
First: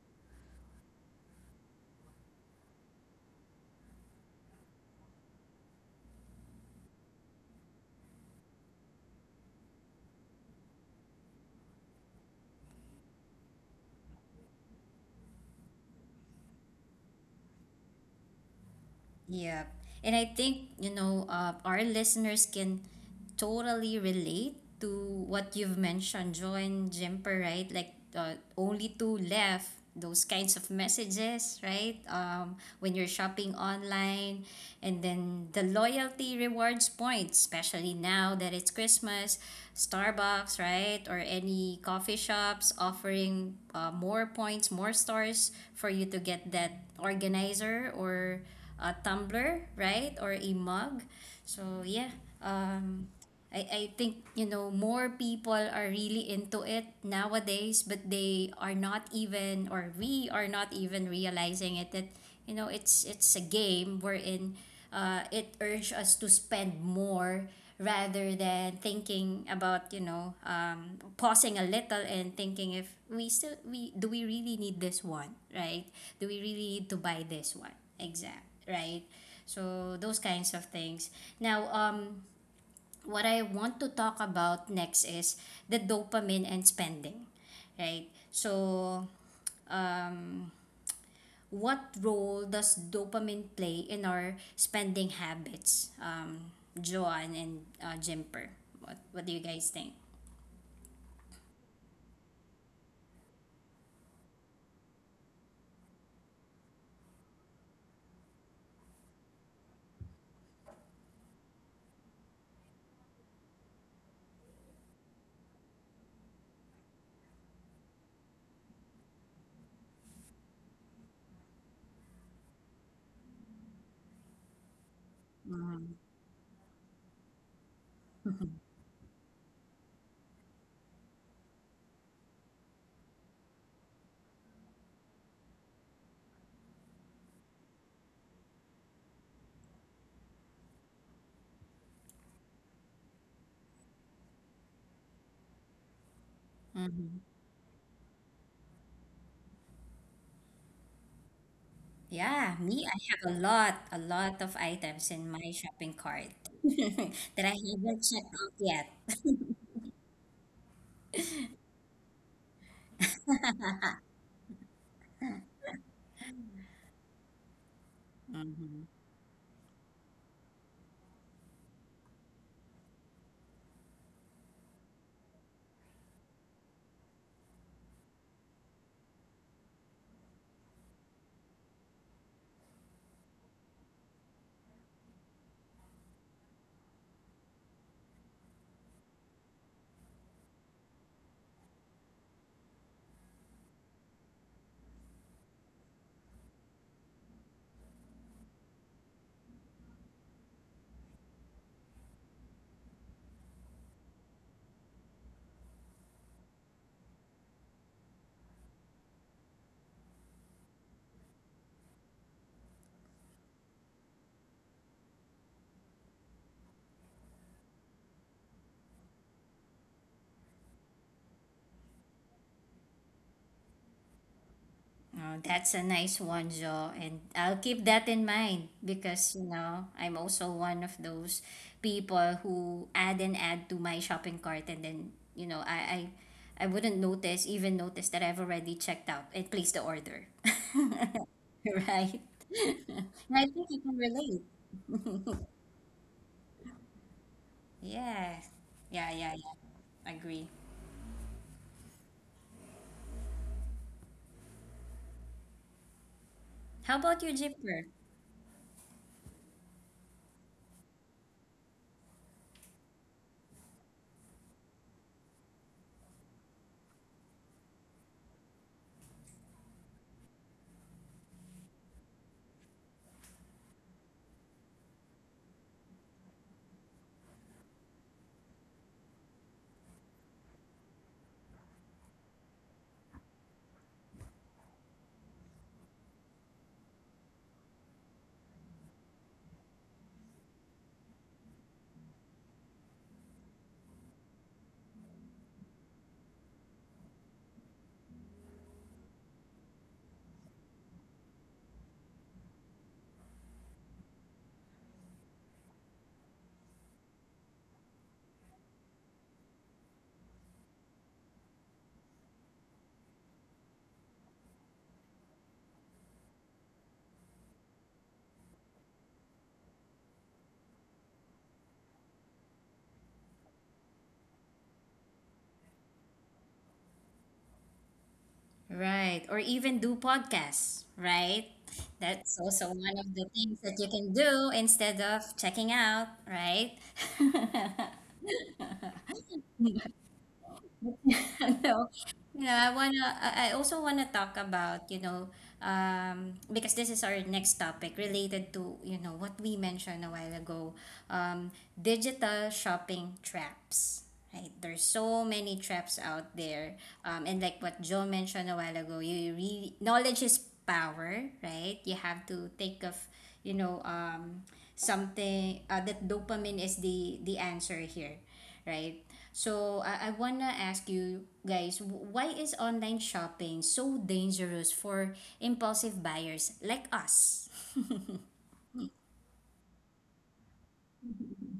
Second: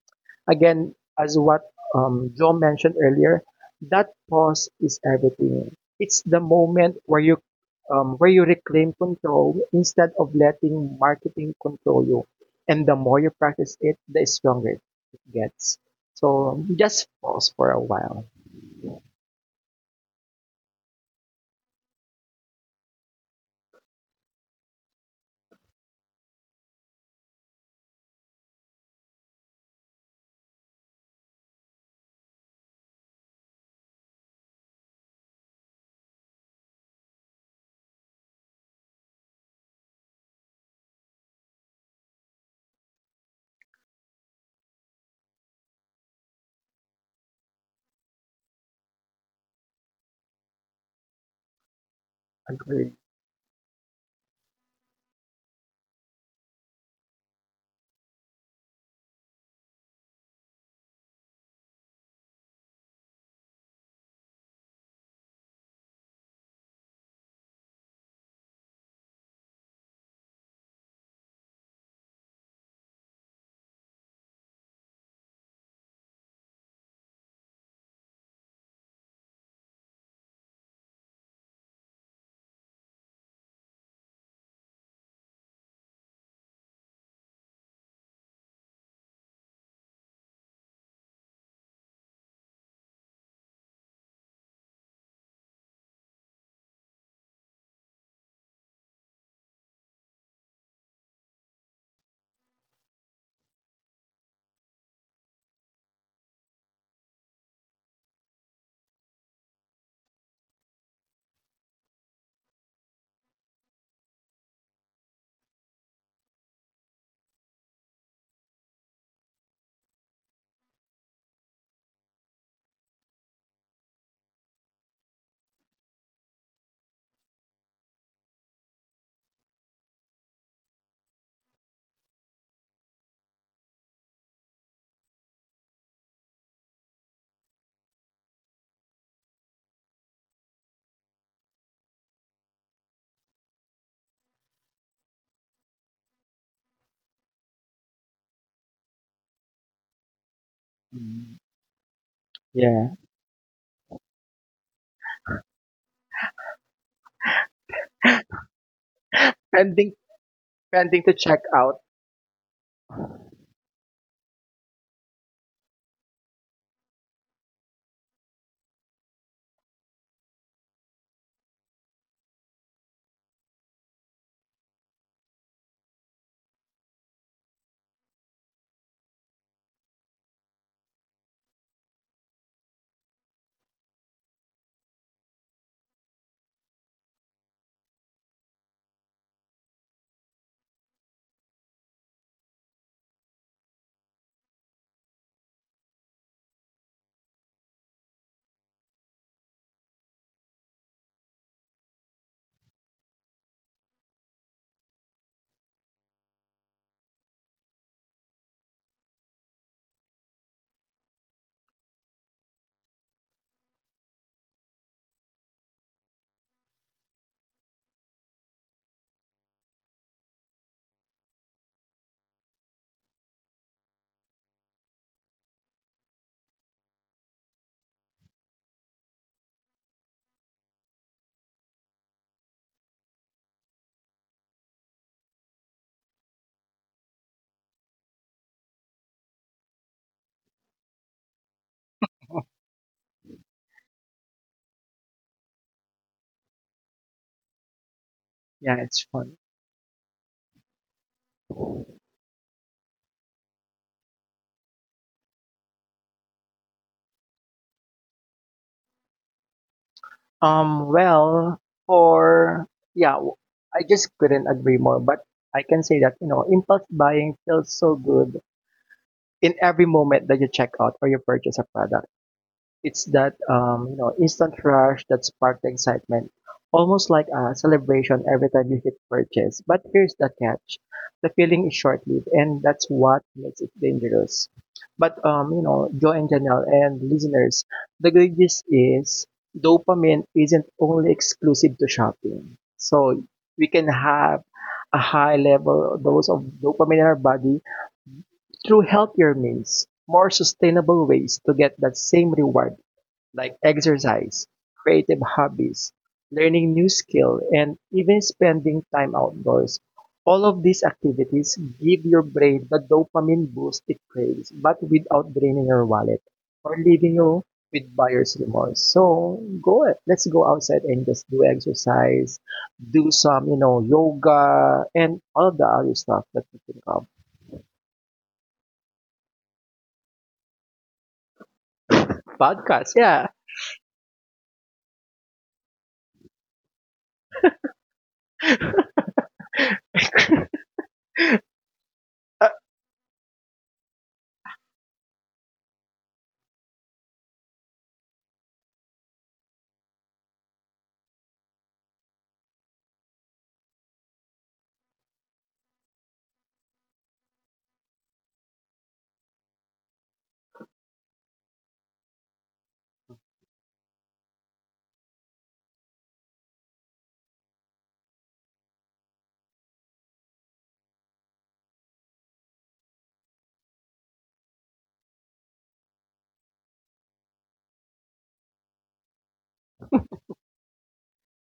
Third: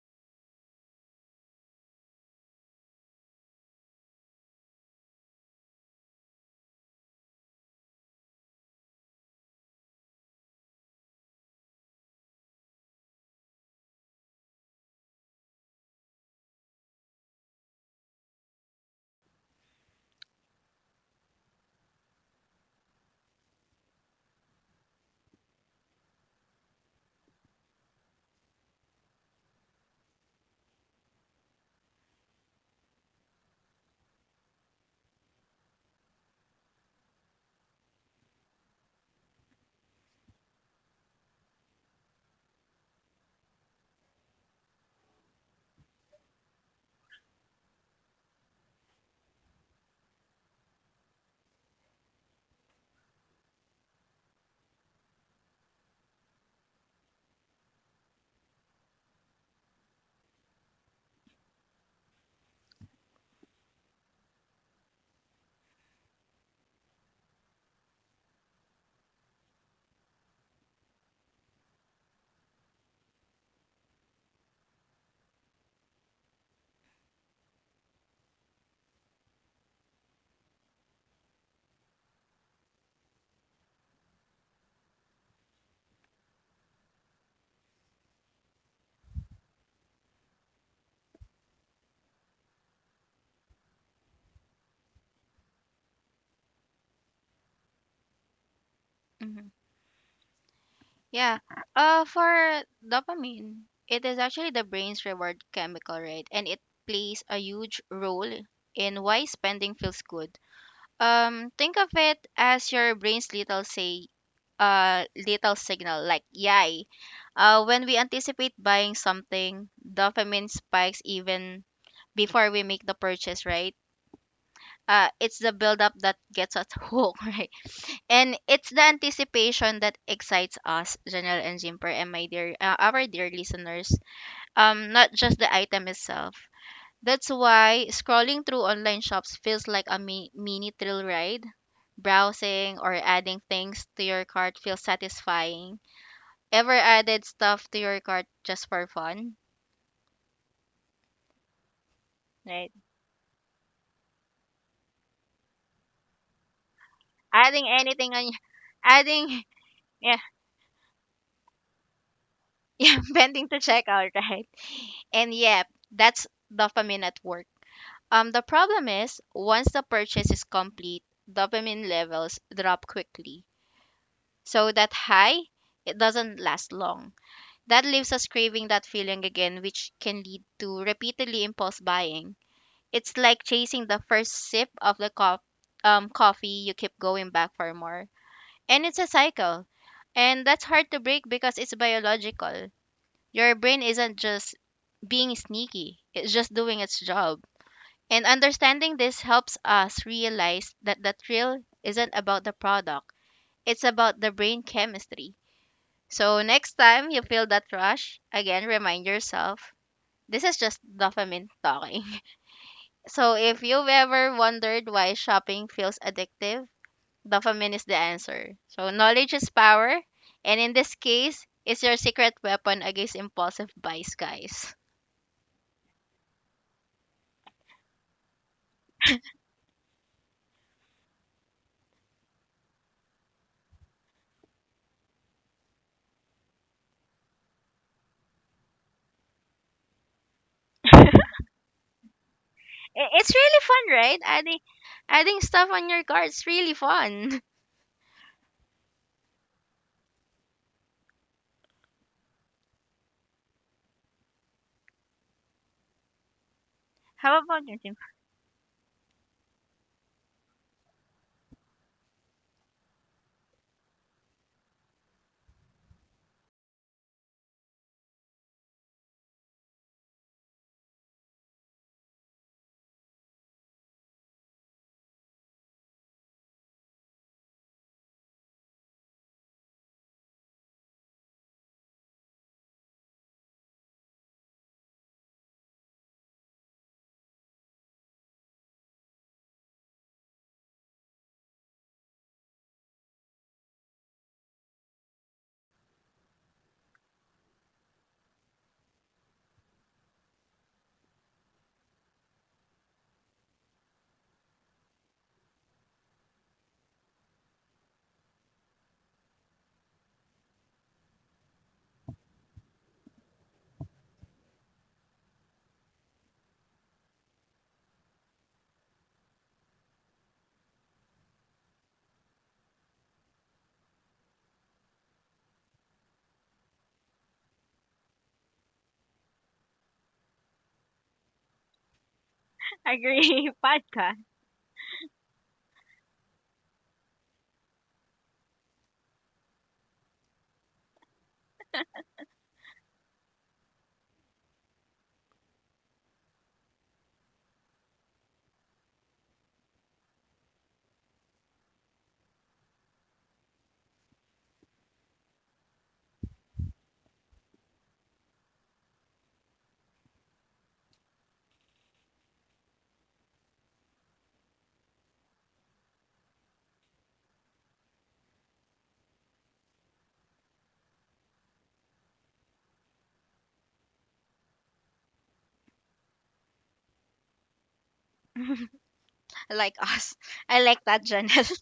Speaker 3: Again, as what Joe mentioned earlier, that pause is everything. It's the moment where you reclaim control instead of letting marketing control you. And the more you practice it, the stronger it gets. So just pause for a while.
Speaker 1: Yeah. And I think, you know, our listeners can totally relate to what you've mentioned, Join Jimper, right? Like, only two left, those kinds of messages, right? When you're shopping online. And then the loyalty rewards points, especially now that it's Christmas, Starbucks, right? Or any coffee shops offering more points, more stars for you to get that organizer or a tumbler, right? Or a mug. So yeah,
Speaker 3: Agree.
Speaker 1: um, I think, you know, more people are really into it nowadays, but they are not even, or we are not even realizing it, that, you know, it's a game wherein it urges us to spend more, rather than thinking about, you know, pausing a little and thinking if we still we do we really need this one, right? Do we really need to buy this one? Exact, right? So those kinds of things. Now, what I want to talk about next is the dopamine and spending, right? So, um, what role does dopamine play in our spending habits, Joanne and Jimper? What do you
Speaker 2: Hmm.
Speaker 1: guys think?
Speaker 2: Yeah. For dopamine, it is actually the brain's reward chemical, right? And it plays a huge role in why spending feels good. Think of it as your brain's little say, little signal like yay. When we anticipate buying something, dopamine spikes even before we make the purchase, right? It's the buildup
Speaker 1: Mm-hmm.
Speaker 2: that gets us hooked, right? And it's the anticipation that excites us, Janelle and Jimper, and my dear, our dear listeners. Not just the item itself. That's why scrolling through online shops feels like a mini thrill ride. Browsing or adding things to your cart feels satisfying. Ever
Speaker 1: Mm-hmm.
Speaker 2: added stuff to your cart just for fun,
Speaker 3: Mm.
Speaker 1: Yeah,
Speaker 2: right?
Speaker 1: me,
Speaker 3: Yeah.
Speaker 1: I have a lot of items in my shopping cart that I
Speaker 2: Adding
Speaker 1: haven't
Speaker 2: anything on, y-
Speaker 1: checked out yet.
Speaker 2: adding
Speaker 3: Pending,
Speaker 2: yeah,
Speaker 3: pending to check out.
Speaker 2: yeah, pending to checkout, right? And yeah, that's dopamine at work. The problem is once the purchase is complete, dopamine levels drop quickly. So that high, it doesn't last long. That leaves us craving that feeling again, which can lead to repeatedly impulse buying. It's like chasing the first sip of the coffee, you keep going back for more. And it's a cycle. And that's hard to break because it's biological. Your brain isn't just being sneaky, it's just doing its job. And understanding this helps us realize that the thrill isn't about the product, it's about the brain chemistry. So next time you feel that rush, again remind yourself, this is just dopamine talking. So if you've ever wondered why shopping feels addictive, dopamine is the answer. So knowledge is power, and in this case, it's your secret weapon against impulsive buys, guys.
Speaker 1: Oh, that's a nice one, Joe. And I'll keep that in mind because, you know, I'm also one of those people who add and add to my shopping cart, and then, you know, I wouldn't notice, even notice, that I've already checked out and placed the order. Right?
Speaker 2: It's
Speaker 1: And I
Speaker 2: really
Speaker 1: think you
Speaker 2: fun,
Speaker 1: can
Speaker 2: right?
Speaker 1: relate.
Speaker 2: Adding stuff on your cart's really fun.
Speaker 1: Yeah. Yeah,
Speaker 3: Yeah,
Speaker 1: yeah,
Speaker 3: it's fun.
Speaker 1: yeah. Agree. How about you,
Speaker 2: How about you,
Speaker 1: Jipper?
Speaker 2: Jim?
Speaker 3: Well, for yeah, w- I just couldn't agree more. But I can say that you know, impulse buying feels so good in every moment that you check out or you purchase a product. It's that instant rush that sparked the excitement, almost like a celebration every time you hit purchase. But here's the catch: the feeling is short-lived, and that's what makes it dangerous. But Joe and Janelle and listeners, the good news is dopamine isn't only exclusive to shopping. So we can have a high level dose of dopamine in our body through healthier means, more sustainable ways to get that same reward like exercise, creative hobbies, learning new skill, and even spending time outdoors. All of these activities give your brain the dopamine boost it craves, but without draining your wallet or leaving you with buyer's remorse. So go, let's go outside and just do exercise, do some, you know, yoga and all of the other stuff that you think of.
Speaker 1: Right. Or even do podcasts, right? That's also
Speaker 3: Podcast,
Speaker 1: one of the
Speaker 3: yeah.
Speaker 2: Agree,
Speaker 1: things that you can
Speaker 2: podcast.
Speaker 1: do instead of checking out, right? No. Yeah, I wanna, I also wanna talk about, you know, because this is our next topic related to, you know, what we mentioned a while ago, digital shopping traps. Right? There's so many traps out there. And like what Joe mentioned a while ago, you really, knowledge is power, right? You have to think of, you know, something, that dopamine is the answer here, right? So I wanna ask you guys, why is online shopping so dangerous for impulsive buyers like us?
Speaker 2: Like us. I like that, Janelle.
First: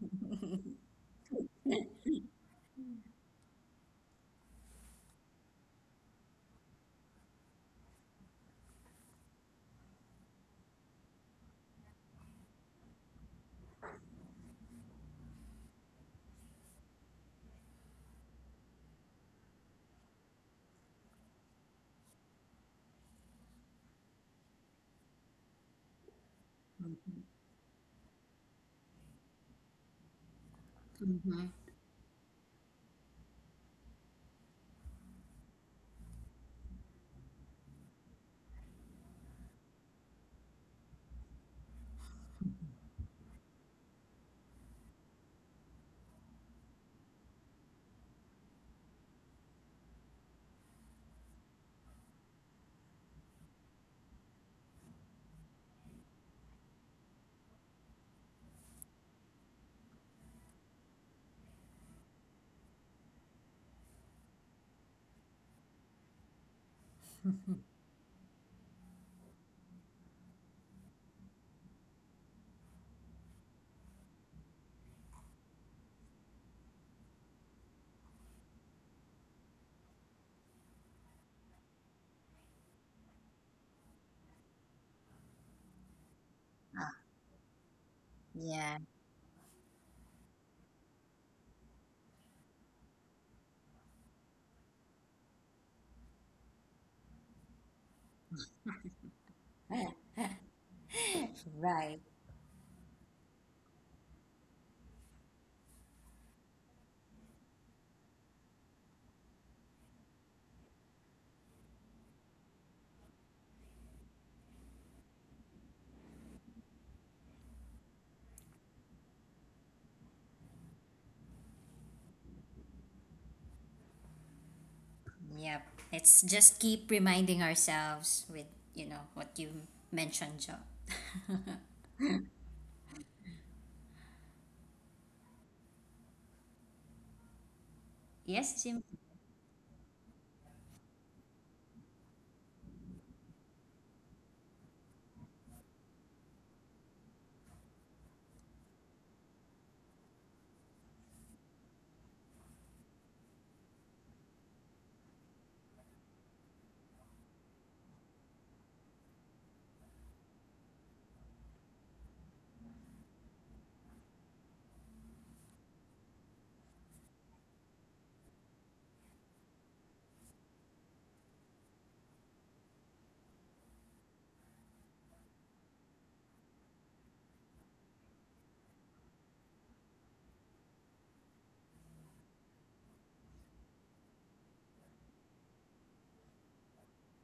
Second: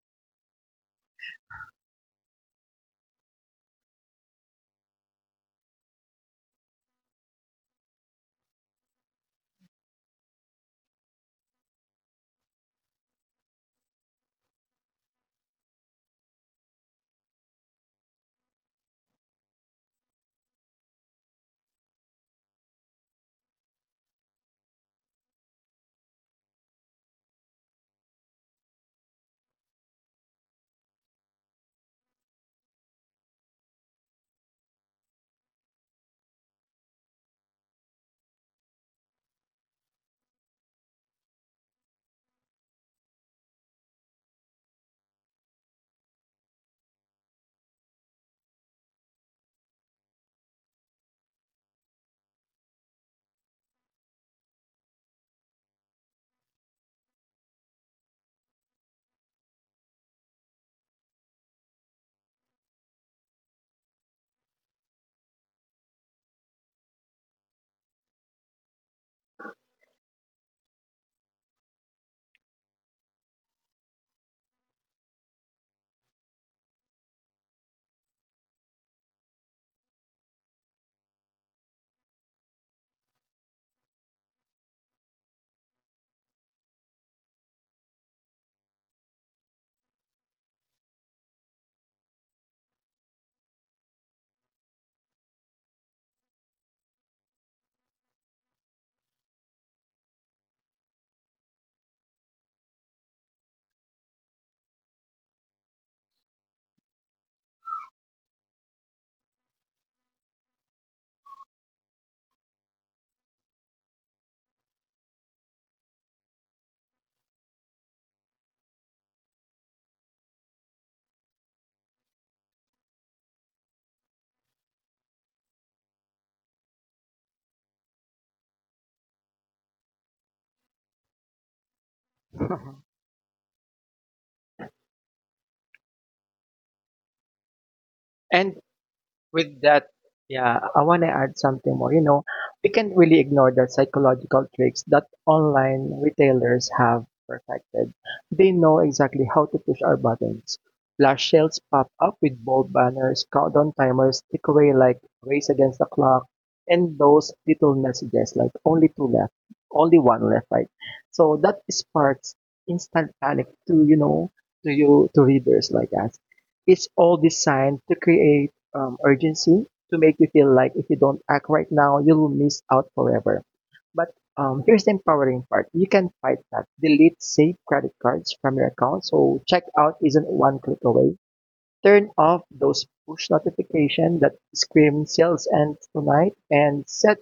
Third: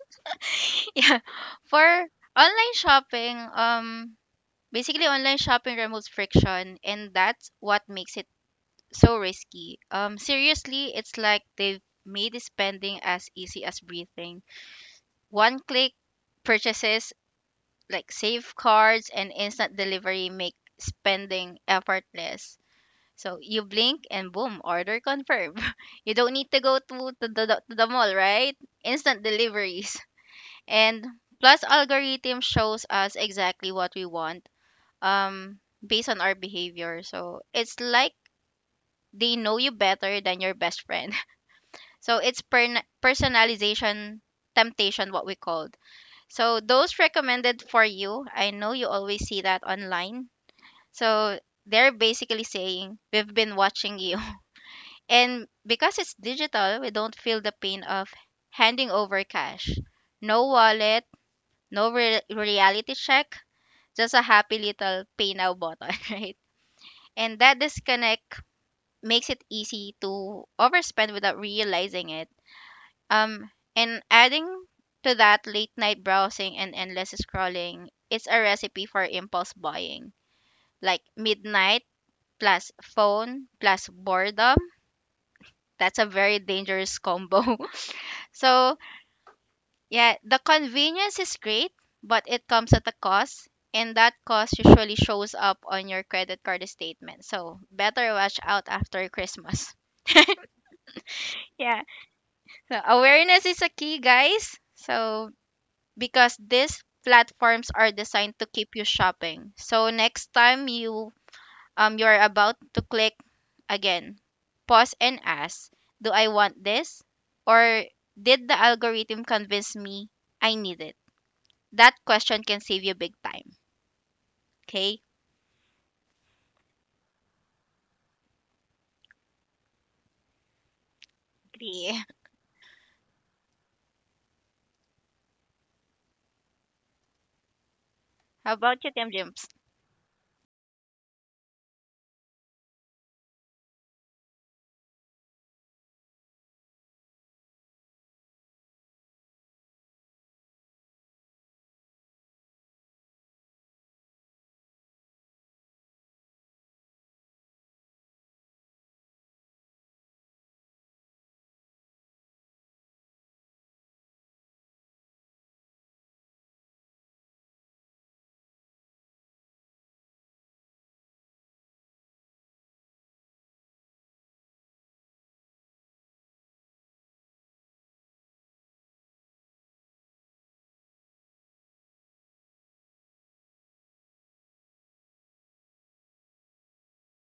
Speaker 2: Yeah. For online shopping, basically, online shopping removes friction, and that's what makes it so risky. Seriously, it's like they've made spending as easy as breathing. One click purchases like safeguards and instant delivery make spending effortless. So you blink and boom, order confirmed. You don't need to go to the mall, right? Instant deliveries. And
Speaker 1: Mm-hmm.
Speaker 2: plus algorithm shows us exactly what we want um based on our behavior, so it's like they know you better than your best friend. So it's personalization temptation, what we called. So those recommended for you, I know you always see that online. So they're basically saying we've been watching you. And because it's digital, we don't feel the pain of handing over cash. No wallet, no reality check, just a happy little pay now button. Right, and that disconnect makes it easy to overspend without realizing it. Um, and adding to that late night browsing and endless scrolling, it's a recipe for impulse buying. Like midnight plus phone plus boredom. That's a very dangerous combo. So,
Speaker 1: Yeah,
Speaker 2: yeah, the convenience is great, but it comes at a cost. And that cost usually shows up on your credit card statement. So better watch out after Christmas. Yeah.
Speaker 1: right.
Speaker 2: So awareness is a key, guys. So because these platforms are designed to keep you shopping. So next time you're about to click again, pause and ask, do I want this, or did the algorithm convince me I need it? That question can save you big time. Okay?
Speaker 1: Yep. Let's just keep reminding ourselves with, you know, what you mentioned, Joe.
Speaker 2: Agree. How
Speaker 3: And
Speaker 1: Yes,
Speaker 2: about
Speaker 1: Jim.
Speaker 2: you, Tim Jimps?
Speaker 3: with that, yeah, I want to add something more. You know, we can't really ignore the psychological tricks that online retailers have perfected. They know exactly how to push our buttons. Flash sales pop up with bold banners, countdown timers, takeaway like race against the clock, and those little messages like only two left, only one left, right? So that sparks instant panic to, you know, to you, to readers like us. It's all designed to create urgency to make you feel like if you don't act right now, you'll miss out forever. But here's the empowering part. You can fight that. Delete saved credit cards from your account. So checkout isn't one click away. Turn off those push notifications that scream sales end tonight and set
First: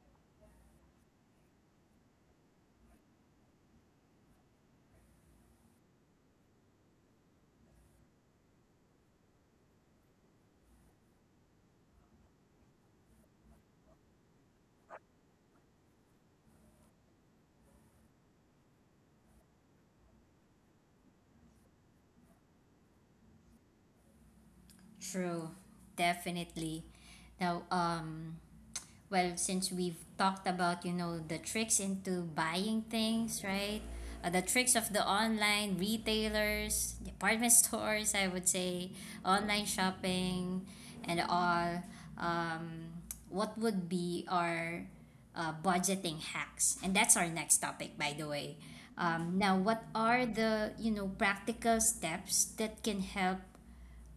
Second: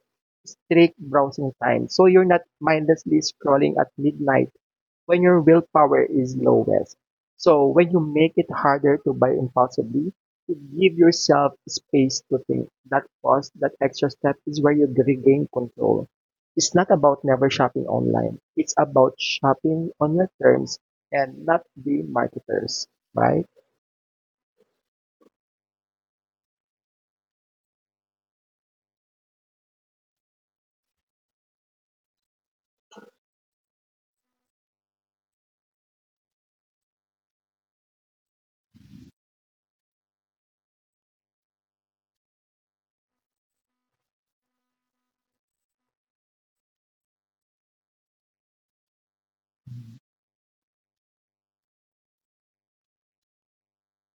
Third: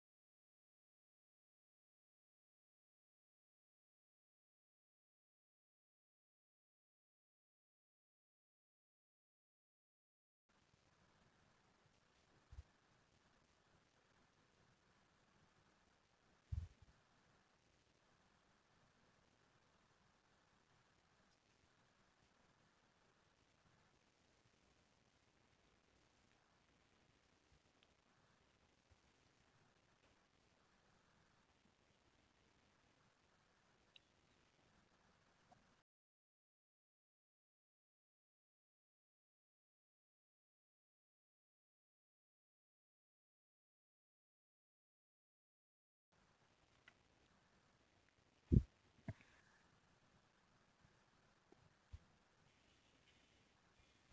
Speaker 3: strict browsing time so you're not mindlessly scrolling at midnight when your willpower is lowest. So when you make it harder to buy impulsively, you give yourself space to think. That pause, that extra step is where you regain control. It's not about never shopping online. It's about shopping on your terms and not being marketers, right?
Speaker 1: True, definitely. Now, um, Well, since we've talked about, you know, the tricks into buying things, right? The tricks of the online retailers, department stores, I would say, online shopping, and all. Um, what would be our budgeting hacks? And that's our next topic, by the way. Now, what are the, you know, practical steps that can help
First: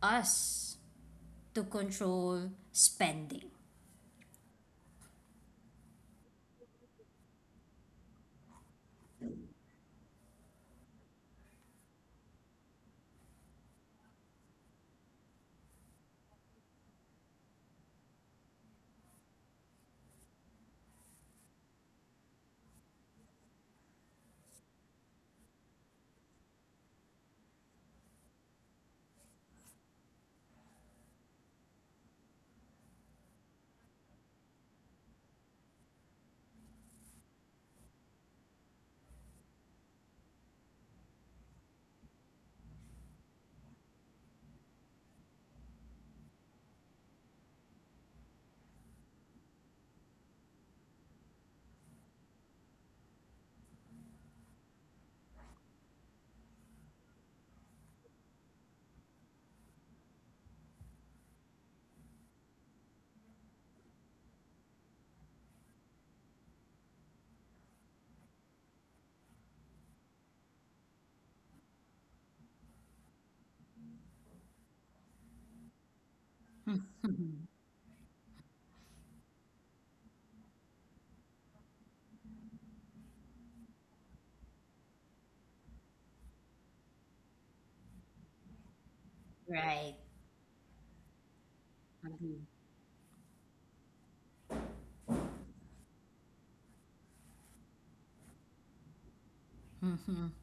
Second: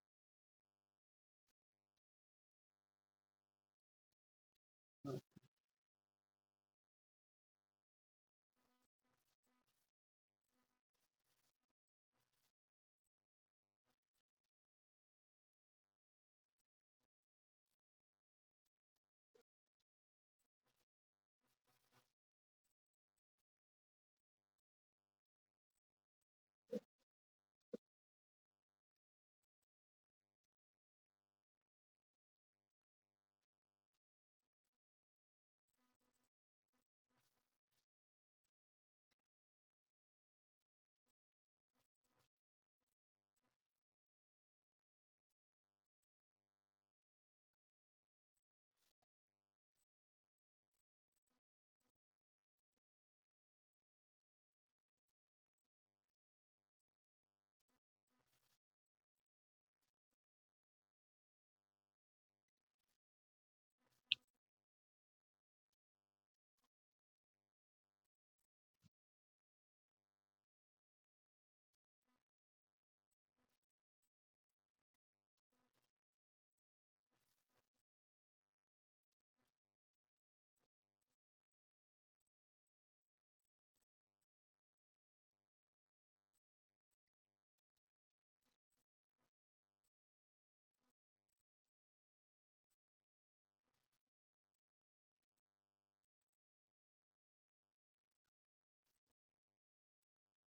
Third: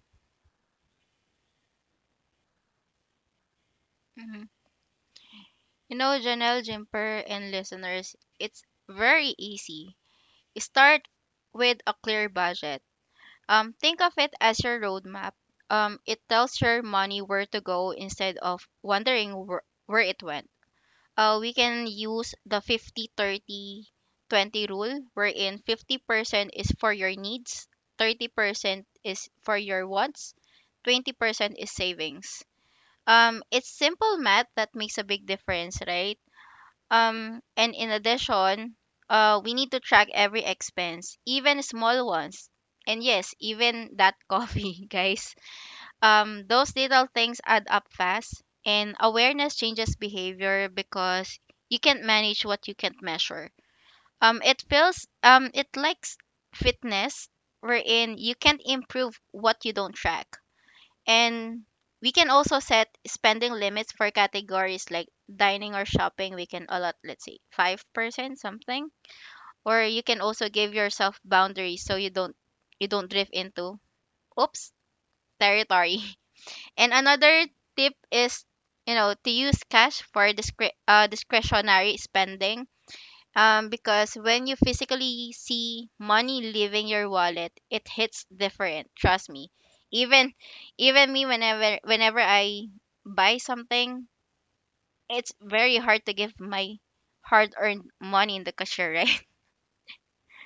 Speaker 1: us to control spending?
Speaker 2: Mhm. You know, Janelle, Jimper, and listeners, it's very easy. Start with a clear budget. Think of it as your roadmap. It tells your money where to go instead of wondering where it went. We can use the 50/30/20 rule, wherein 50% is for your needs, 30% is for your wants, 20% is savings. It's simple math that makes a big difference, right? And in addition, we need to track every expense, even small ones. And yes, even that coffee, guys. Those little things add up fast, and awareness changes behavior because you can't manage what you can't measure. It likes fitness, wherein you can't improve what you don't track. And we can also set spending limits for categories like dining or shopping. We can allot, let's say, 5% something. Or you can also give yourself boundaries so you don't drift into oops territory. And another tip is, you know, to use cash for discretionary spending, because when you physically see money leaving your wallet, it hits different. Trust me.
Speaker 1: Right.
Speaker 2: Even even me, whenever I buy something, it's very hard to give my hard-earned money in the cashier, right?
Speaker 1: Mhm.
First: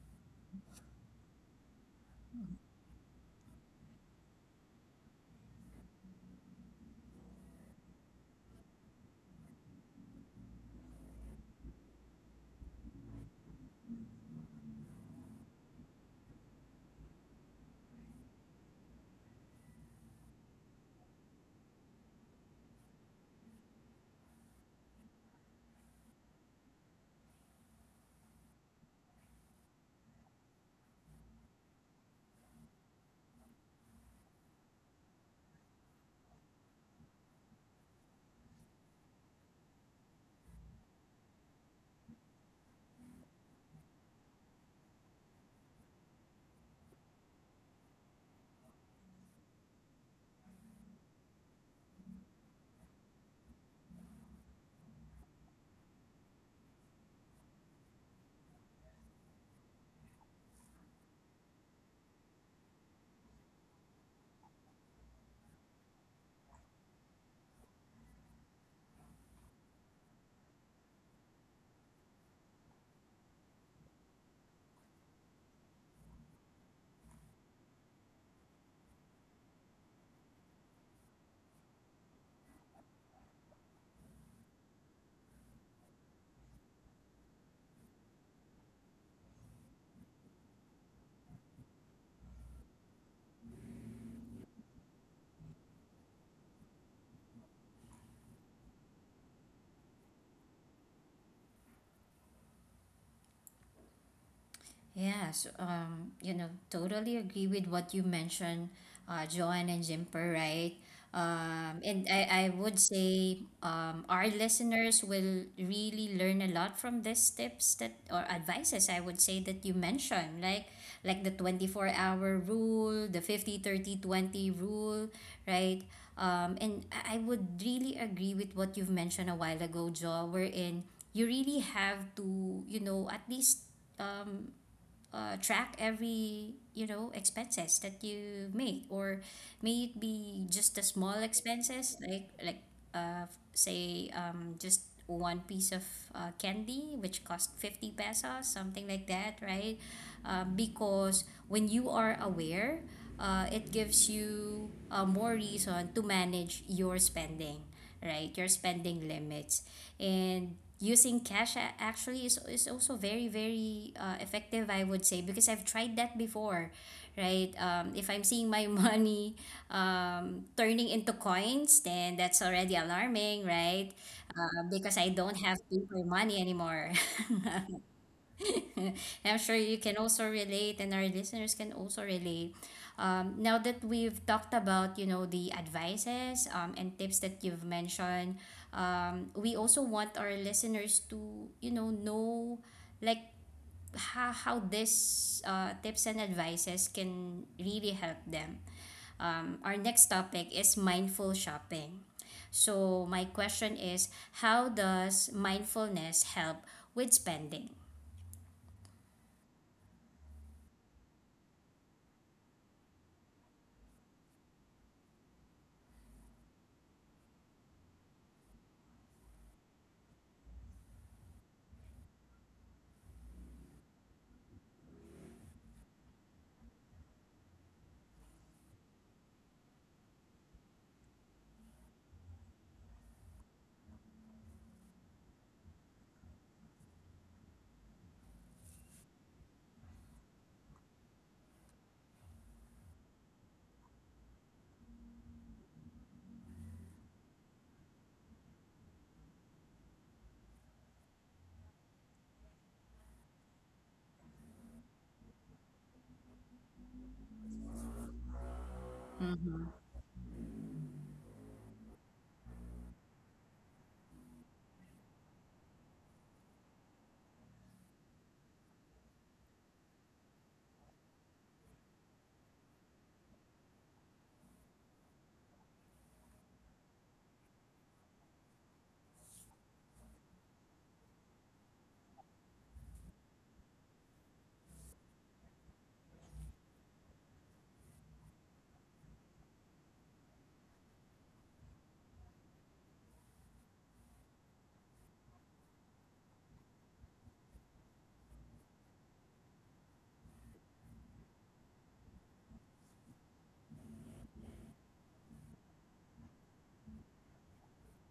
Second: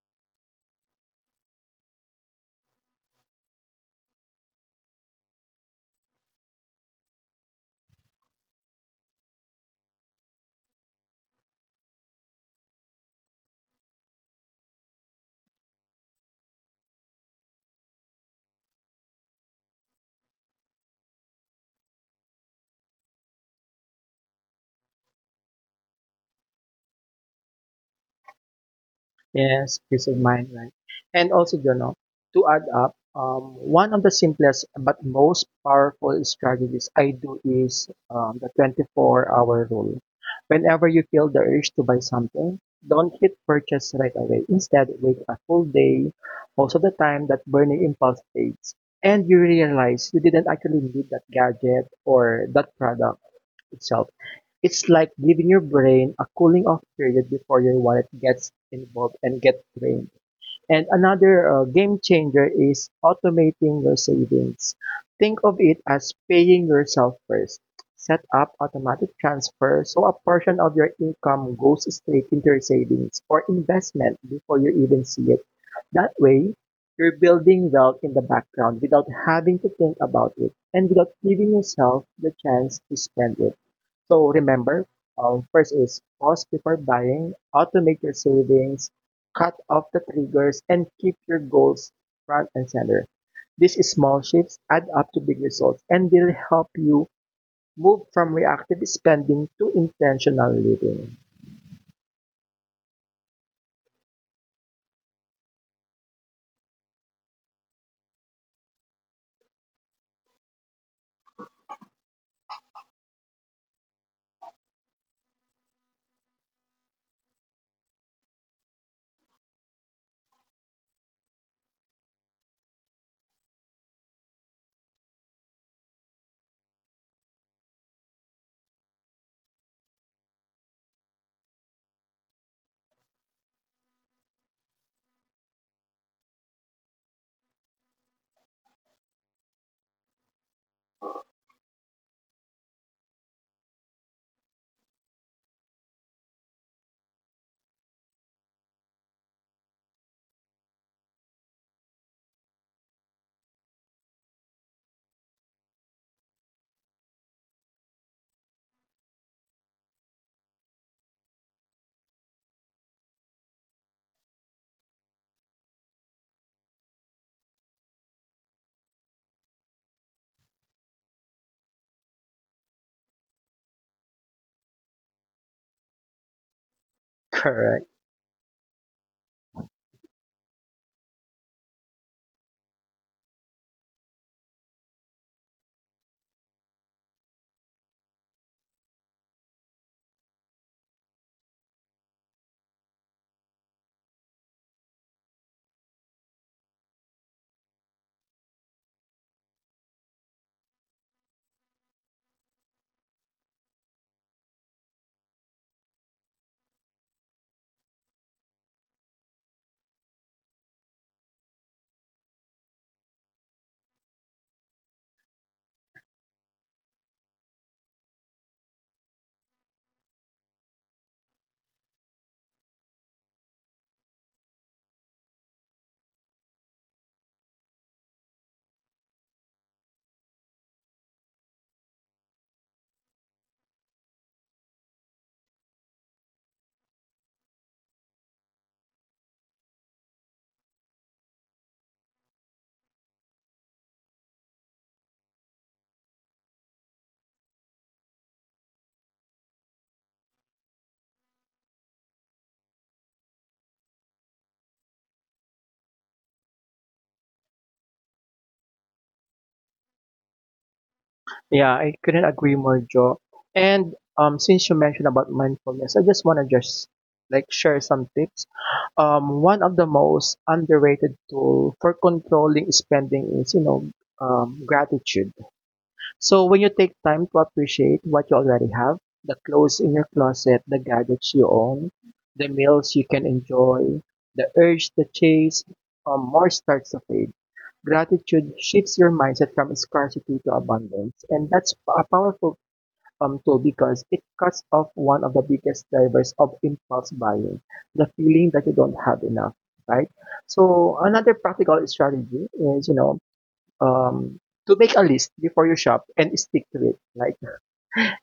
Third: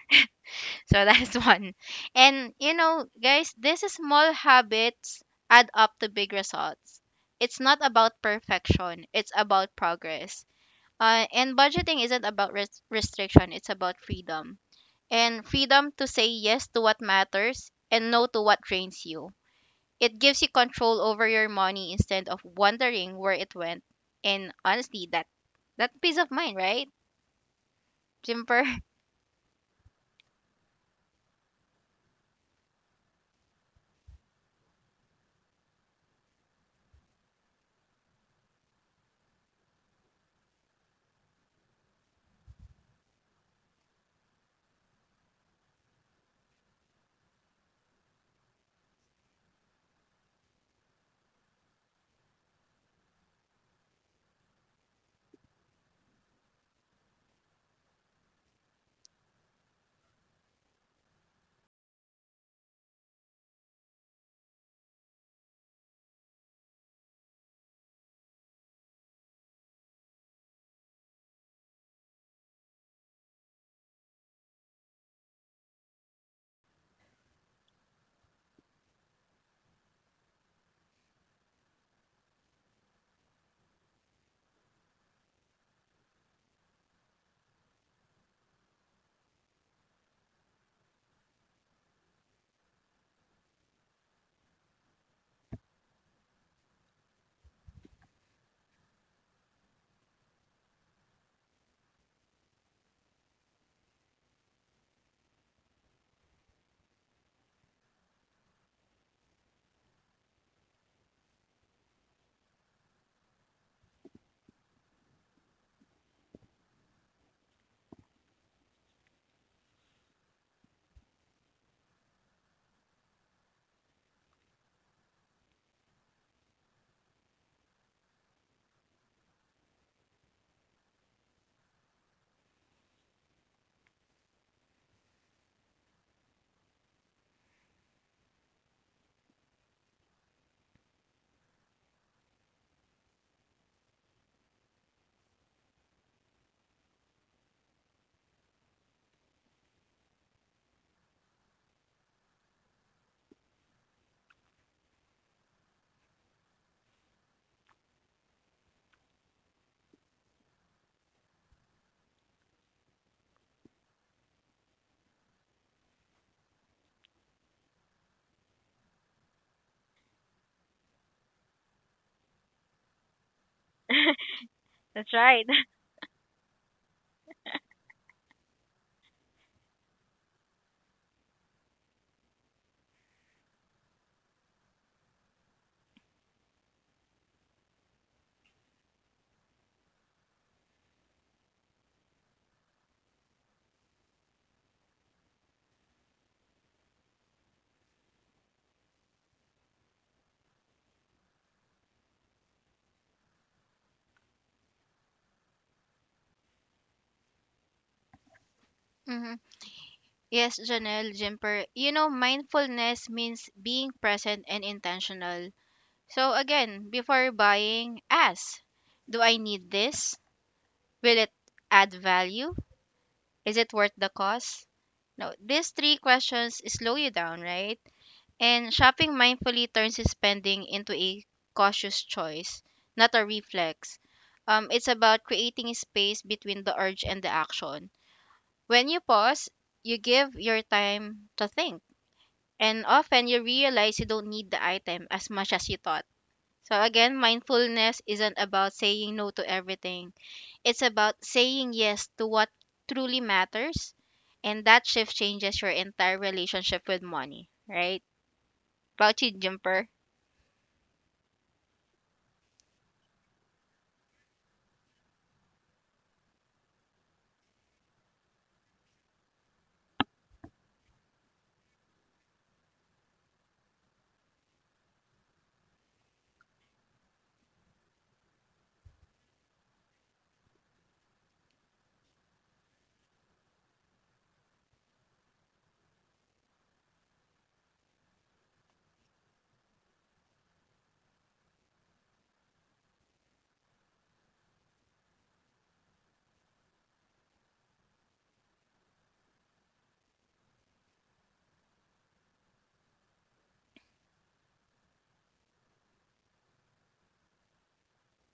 Speaker 2: So that's one. And you know, guys, these small habits add up to big results. It's not about perfection, it's about progress. And budgeting isn't about restriction, it's about freedom, and freedom to say yes to what matters and no to what drains you. It gives you control over your money instead of wondering where it went. And honestly, that peace of mind, right, Jimper?
Speaker 3: Yes, peace of mind, right? And also, you know, to add up, one of the simplest but most powerful strategies I do is the 24-hour rule. Whenever you feel the urge to buy something, don't hit purchase right away. Instead, wait a full day. Most of the time, that burning impulse fades, and you realize you didn't actually need that gadget or that product itself. It's like giving your brain a cooling off period before your wallet gets involved and get drained. And another game changer is automating your savings. Think of it as paying yourself first. Set up automatic transfers so a portion of your income goes straight into your savings or investment before you even see it. That way, you're building wealth in the background without having to think about it and without giving yourself the chance to spend it. So remember, first is pause before buying, automate your savings, cut off the triggers, and keep your goals front and center. These small shifts add up to big results and will help you move from reactive spending to intentional living.
Speaker 1: Yes, you know, totally agree with what you mentioned, Joanne and Jimper, right? And I would say, our listeners will really learn a lot from these tips that or advices, I would say, that you mentioned, like, the 24-hour hour rule, the 50/30/20 rule, right? And I would really agree with what you've mentioned a while ago, Jo, wherein you really have to, you know, at least um track every, you know, expenses that you make, or may it be just the small expenses like, uh, say, just one piece of candy which cost 50 pesos, something like that, right? Because when you are aware, it gives you more reason to manage your spending, right? Your spending limits. And using cash actually is also very, very effective, I would say, because I've tried that before, right? If I'm seeing my money turning into coins, then that's already alarming, right? Because I
Speaker 2: That's
Speaker 1: don't
Speaker 2: right.
Speaker 1: have paper money anymore.
Speaker 3: Correct.
Speaker 1: I'm sure you can also relate, and our listeners can also relate. Now that we've talked about, you know, the advices, and tips that you've mentioned, we also want our listeners to, you know, like, how this, tips and advices can really help them. Our next topic is mindful shopping. So my question is, how does mindfulness help with spending?
Speaker 2: Hmm. Yes, Janelle, Jimper. You know, mindfulness means being present and intentional. So again, before buying, ask, do I need this? Will it add value? Is it worth the cost? No, these three questions slow you down, right? And shopping mindfully turns his spending into a cautious choice, not a reflex. It's about creating a space between the urge and the action. When you pause, you give your time to think. And often you realize you don't need the item as much as you thought. So again, mindfulness isn't about saying no to everything. It's about saying yes to what truly matters. And that shift changes your entire relationship with money, right? About you, Jumper.
Speaker 1: Mm-hmm.
Speaker 3: Yeah, I couldn't agree more, Joe. And since you mentioned about mindfulness, I just want to just like share some tips. One of the most underrated tool for controlling spending is, you know, gratitude. So when you take time to appreciate what you already have, the clothes in your closet, the gadgets you own, the meals you can enjoy, the urge to chase more starts to fade. Gratitude shifts your mindset from scarcity to abundance. And that's a powerful tool because it cuts off one of the biggest drivers of impulse buying, the feeling that you don't have enough, right? So another practical strategy is, you know, um, to make a list before you shop and stick to it, like,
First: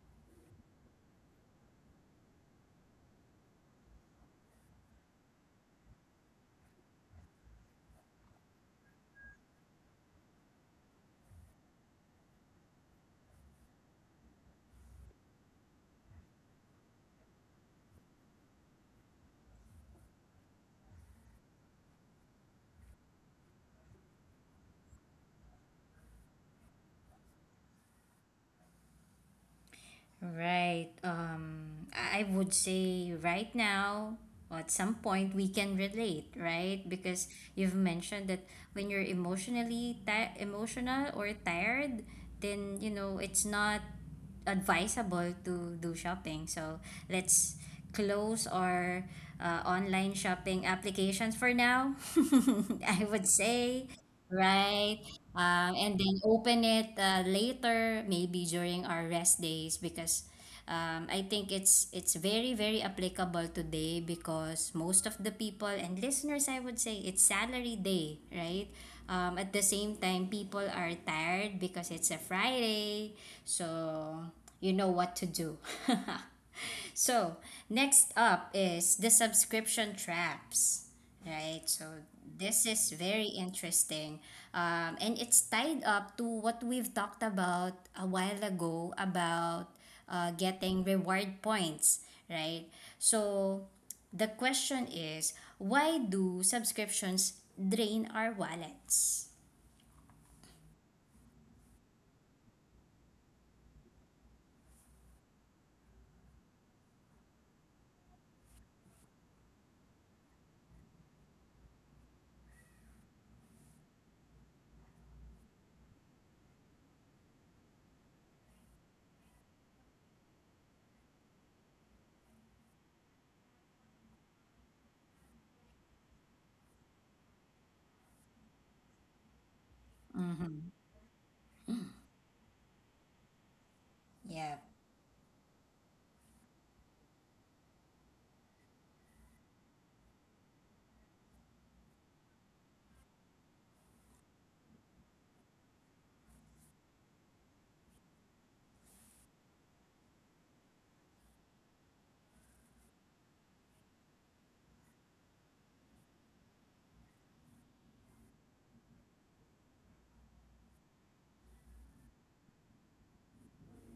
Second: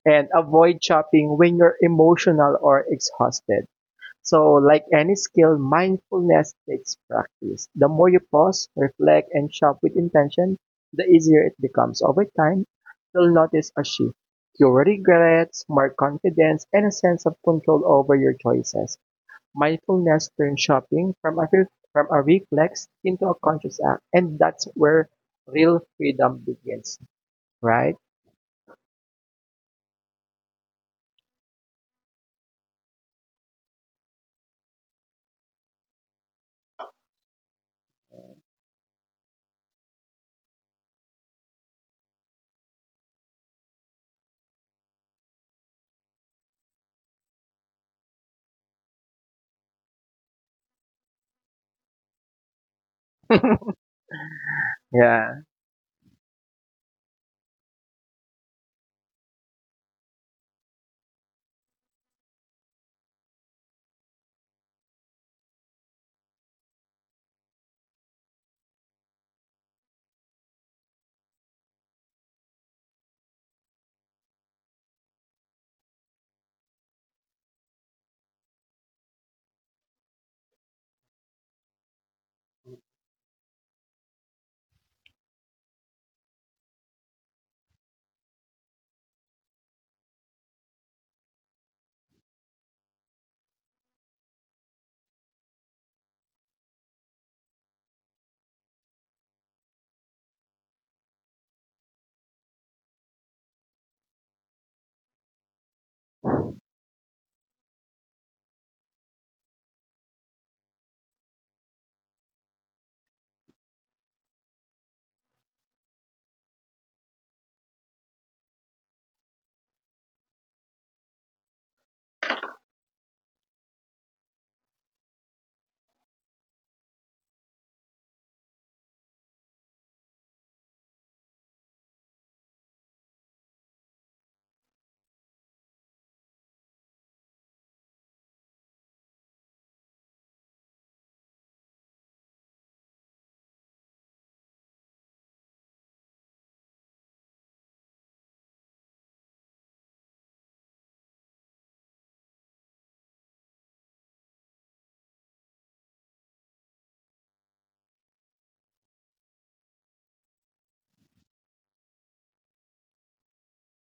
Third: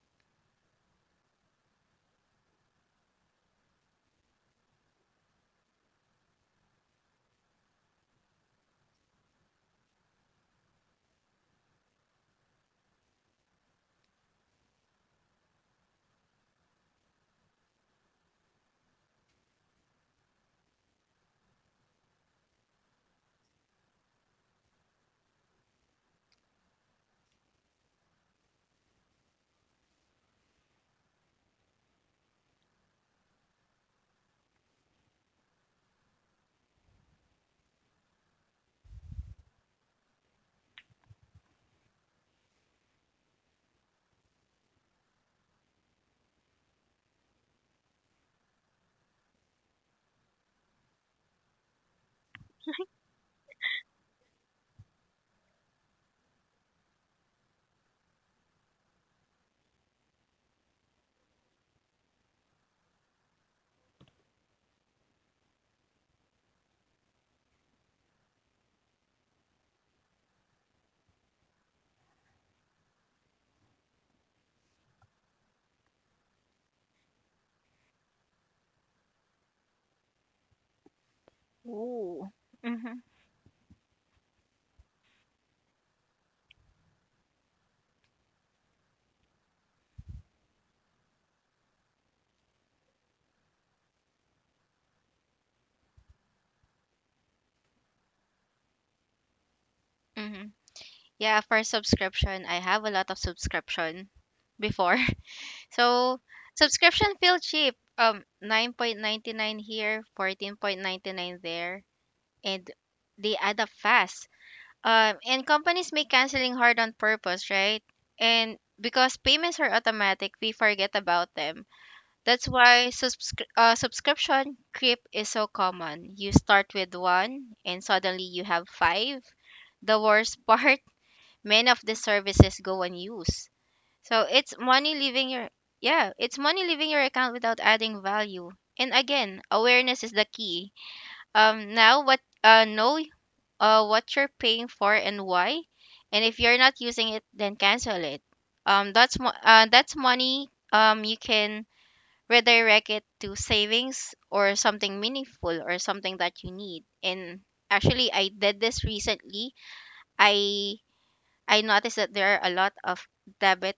Speaker 3: and avoid shopping when you're emotional or exhausted, so like any skill, mindfulness takes practice. The more you pause, reflect, and shop with intention, the easier it becomes. Over time, you'll notice a shift. Fewer regrets, more confidence, and a sense of control over your choices. Mindfulness turns shopping from from a reflex into a conscious act. And that's where real freedom begins. Right?
Speaker 1: Right. I would say right now, at some point, we can relate, right? Because you've mentioned that when you're emotionally ti emotional or tired, then, you know, it's not advisable to do shopping. So let's close our online shopping applications for now. I would say, right.
Speaker 3: Yeah.
Speaker 1: And then open it later, maybe during our rest days, because I think it's, very, very applicable today, because most of the people and listeners, I would say, it's salary day, right? At the same time, people are tired because it's a Friday, so you know what to do. So, next up is the subscription traps. Right. So
Speaker 2: Ooh.
Speaker 1: this is
Speaker 2: Mm-hmm.
Speaker 1: very interesting. And it's tied up to what we've talked about a while ago about getting reward points, right? So the question is, why do subscriptions drain our wallets?
Speaker 2: Mm-hmm. Yeah, for subscription, I have a lot of subscription before. So subscription feel cheap. 9.99 here, 14.99 there, and they add up fast. And companies make canceling hard on purpose, right? And because payments are automatic, we forget about them. That's why subscription creep is so common. You start with one and suddenly you have five. The
Speaker 1: Mm-hmm.
Speaker 2: worst part, many of the services go unused. So
Speaker 1: Yeah.
Speaker 2: it's money leaving your, yeah, it's money leaving your account without adding value. And again, awareness is the key. Now what know What you're paying for and why. And if you're not using it, then cancel it. That's that's money you can redirect it to savings or something meaningful or something that you need. And actually, I did this recently. I i noticed that there are a lot of debit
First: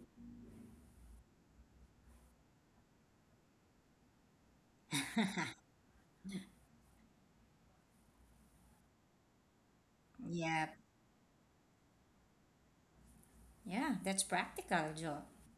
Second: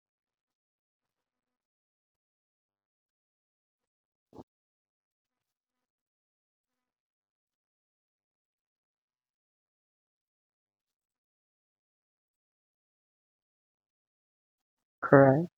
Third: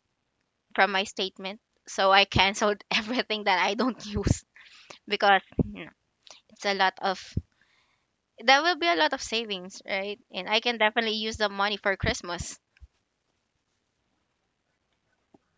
Speaker 2: from my statement, so I canceled everything that I don't use. Because, you know, it's a lot of, there will be a lot of savings, right, and I
Speaker 1: Yeah.
Speaker 2: can definitely use the money for Christmas.
Speaker 1: Yeah. That's practical, Joe.
Speaker 3: Correct.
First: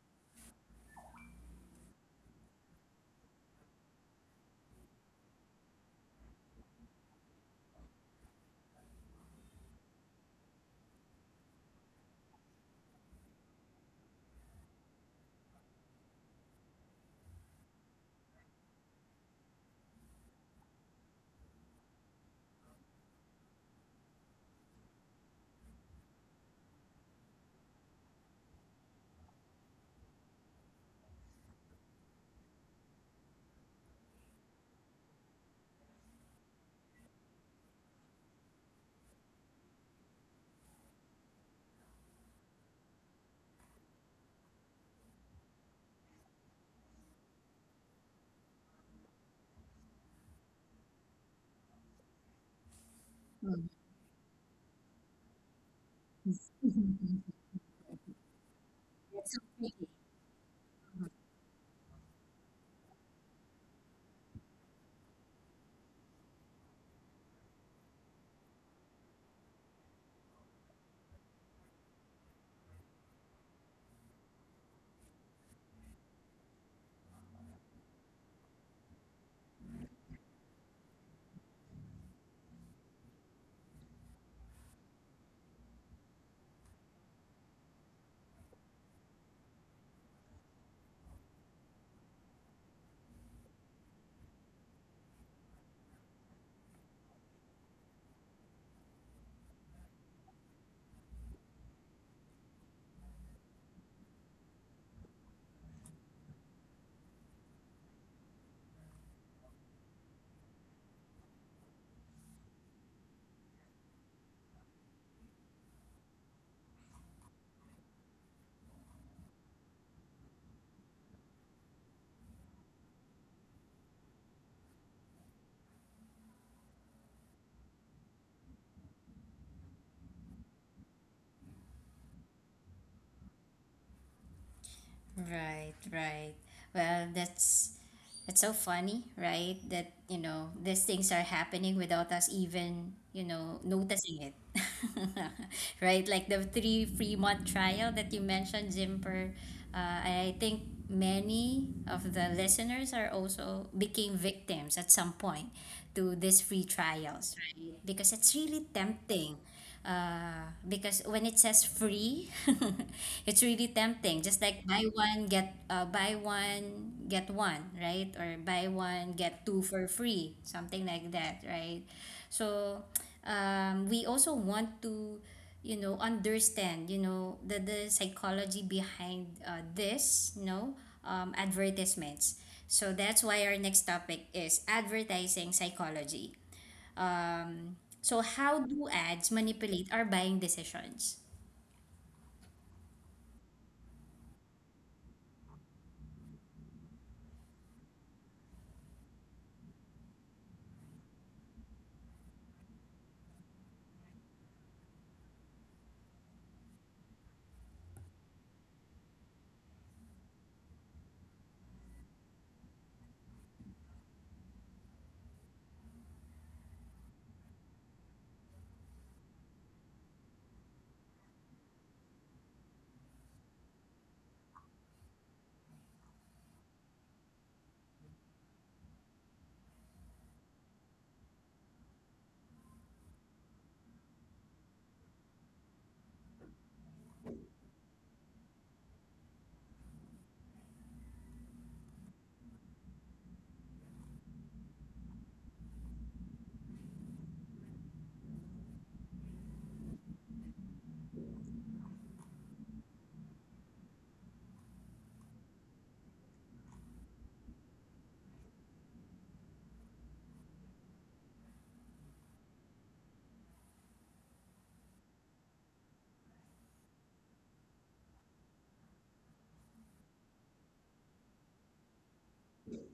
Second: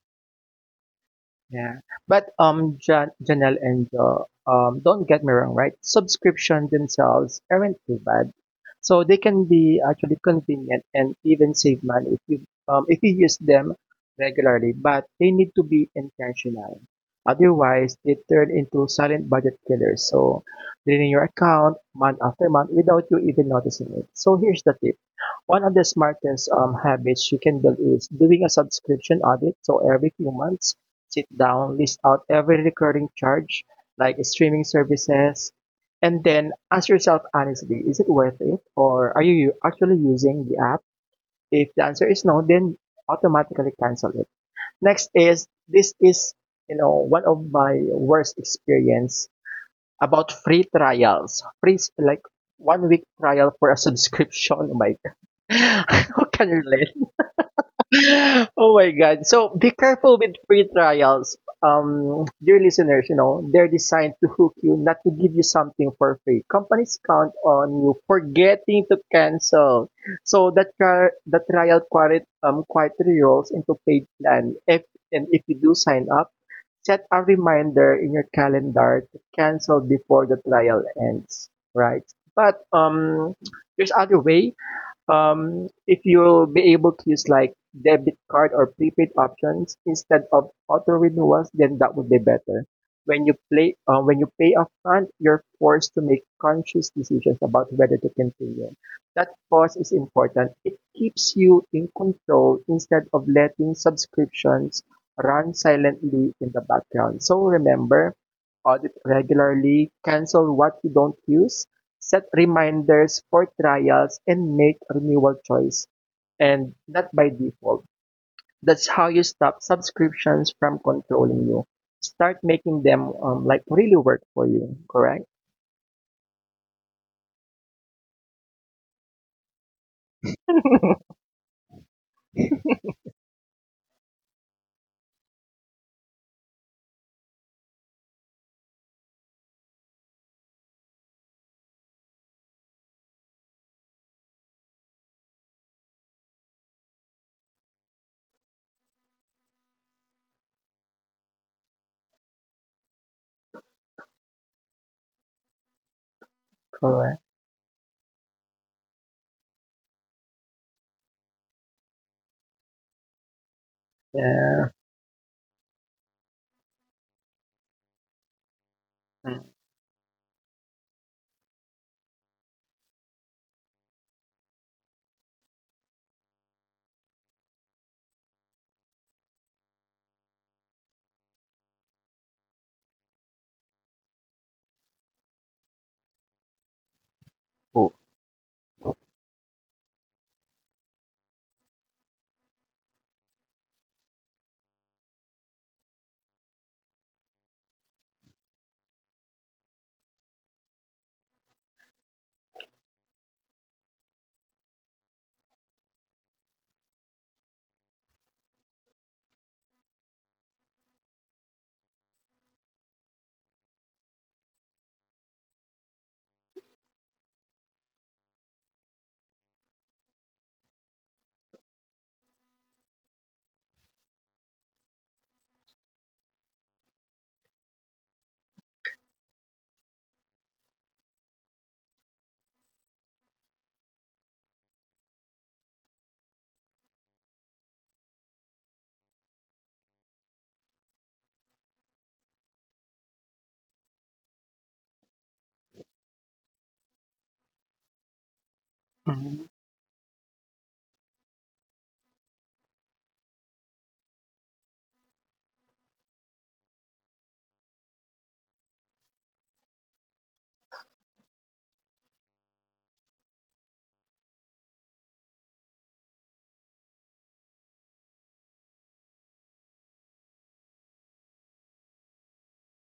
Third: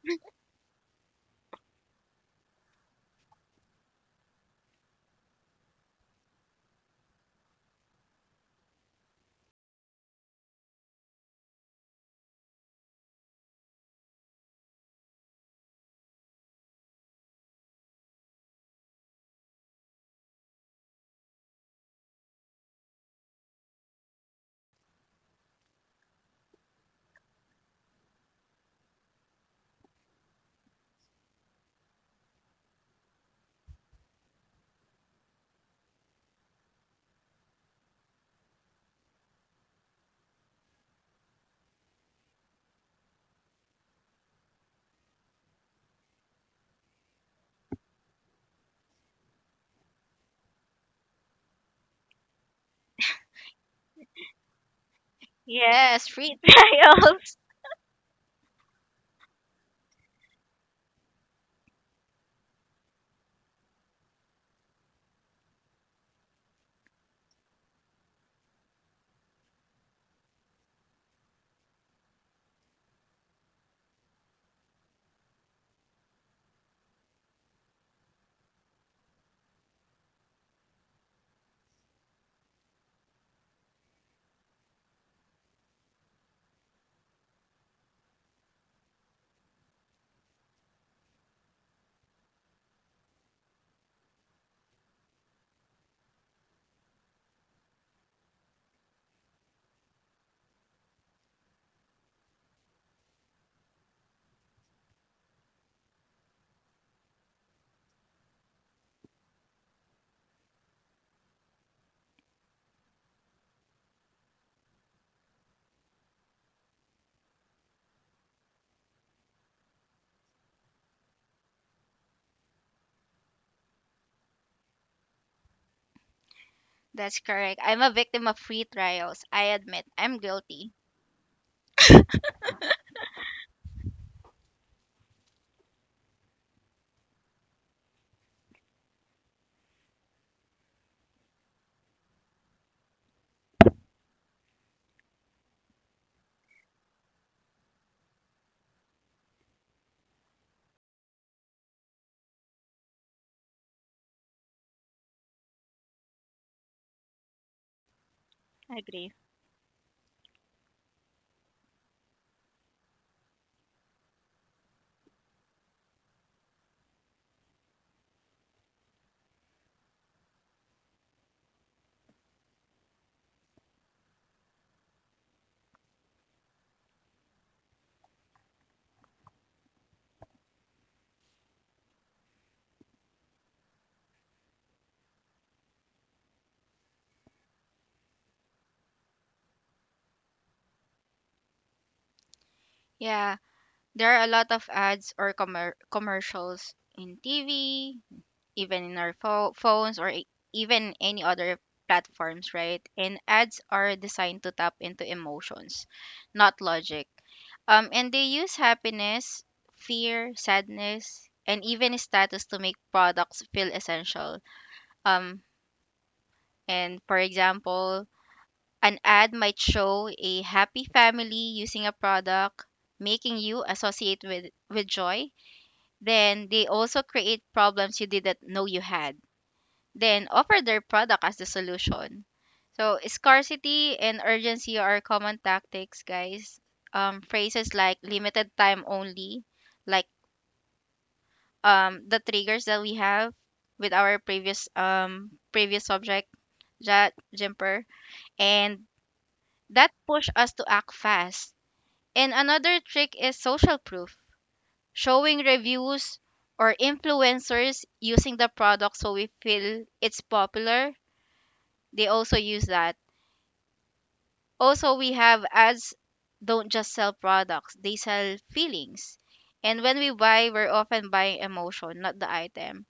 Speaker 3: Yeah. But Janelle and Joe, don't get me wrong, right? Subscription themselves aren't too bad. So they can be actually convenient and even save money if you if you use them regularly, but they need to be intentional. Otherwise they turn into silent budget killers. So draining your account month after month without you even noticing it. So here's the tip. One of the smartest habits you can build is doing a subscription audit. So every few months, sit-down list out every recurring charge, like streaming services, and then ask yourself honestly, is it worth it? Or are you actually using the app? If the answer is no, then automatically cancel it. Next is this is, you know, one of my worst experience about free trials. Free like 1-week trial for a subscription. Oh my
Speaker 2: Yes,
Speaker 3: god. Who
Speaker 2: free
Speaker 3: can relate?
Speaker 2: trials.
Speaker 3: Oh my God.
Speaker 1: That's
Speaker 3: So be
Speaker 1: okay.
Speaker 3: careful with free trials. Dear listeners, you know, they're designed to hook you, not to give you something for free. Companies count on you forgetting to cancel. So that the trial quietly rolls into paid plan. If, and if you do sign up, set a reminder in your calendar to cancel before the trial ends, right? But, there's other way. If you'll be able to use like debit card or prepaid options instead of auto renewals, then that would be better. When you pay upfront, you're forced to make conscious decisions about whether to continue. That pause is important. It keeps you in control instead of letting subscriptions run silently in the background. So remember, audit regularly, cancel what you don't use, set reminders for trials and make renewal choice and not by default. That's how you stop subscriptions from controlling you. Start making them like really work for you. Correct?
Speaker 2: That's correct, I'm a victim of free trials, I admit, I'm guilty.
Speaker 1: Right, right. Well, that's so funny, right? That, you know, these things are happening without us even, you know, noticing it. Right? Like the three free month trial that you mentioned, Zimper. I think many of the listeners are also became victims at some point to these free
Speaker 3: Correct.
Speaker 1: trials, right? Because it's really
Speaker 2: Agree.
Speaker 1: tempting, because when it says free, it's really tempting. Just like
Speaker 3: Yeah.
Speaker 1: buy one get, one, right? Or buy one
Speaker 3: Mm.
Speaker 1: get two for free, something like that, right? So we also want to, you know, understand, you know, the psychology behind, this, you know, advertisements. So that's why our next topic is advertising psychology.
Speaker 3: Oh.
Speaker 1: So how do ads manipulate our buying decisions?
Speaker 2: Yeah. There are a lot of ads or commercials in TV, even in our phones, or even any other platforms, right? And ads are designed to tap into emotions, not logic. And they use happiness, fear, sadness, and even status to make products feel essential. Um, and for example, an ad might show a happy family using a product, making you associate with joy. Then they also create problems you didn't know you had, then offer their product as the solution. So scarcity and urgency are common tactics, guys. Phrases like limited time only, like the triggers that we have with our previous previous subject, that jumper, and
Speaker 3: Mhm.
Speaker 2: that push us to act fast. And another trick is social proof, showing reviews or influencers using the product so we feel it's popular. They also use that. Also, we have ads, don't just sell products, they sell feelings. And when we buy, we're often buying emotion, not the item.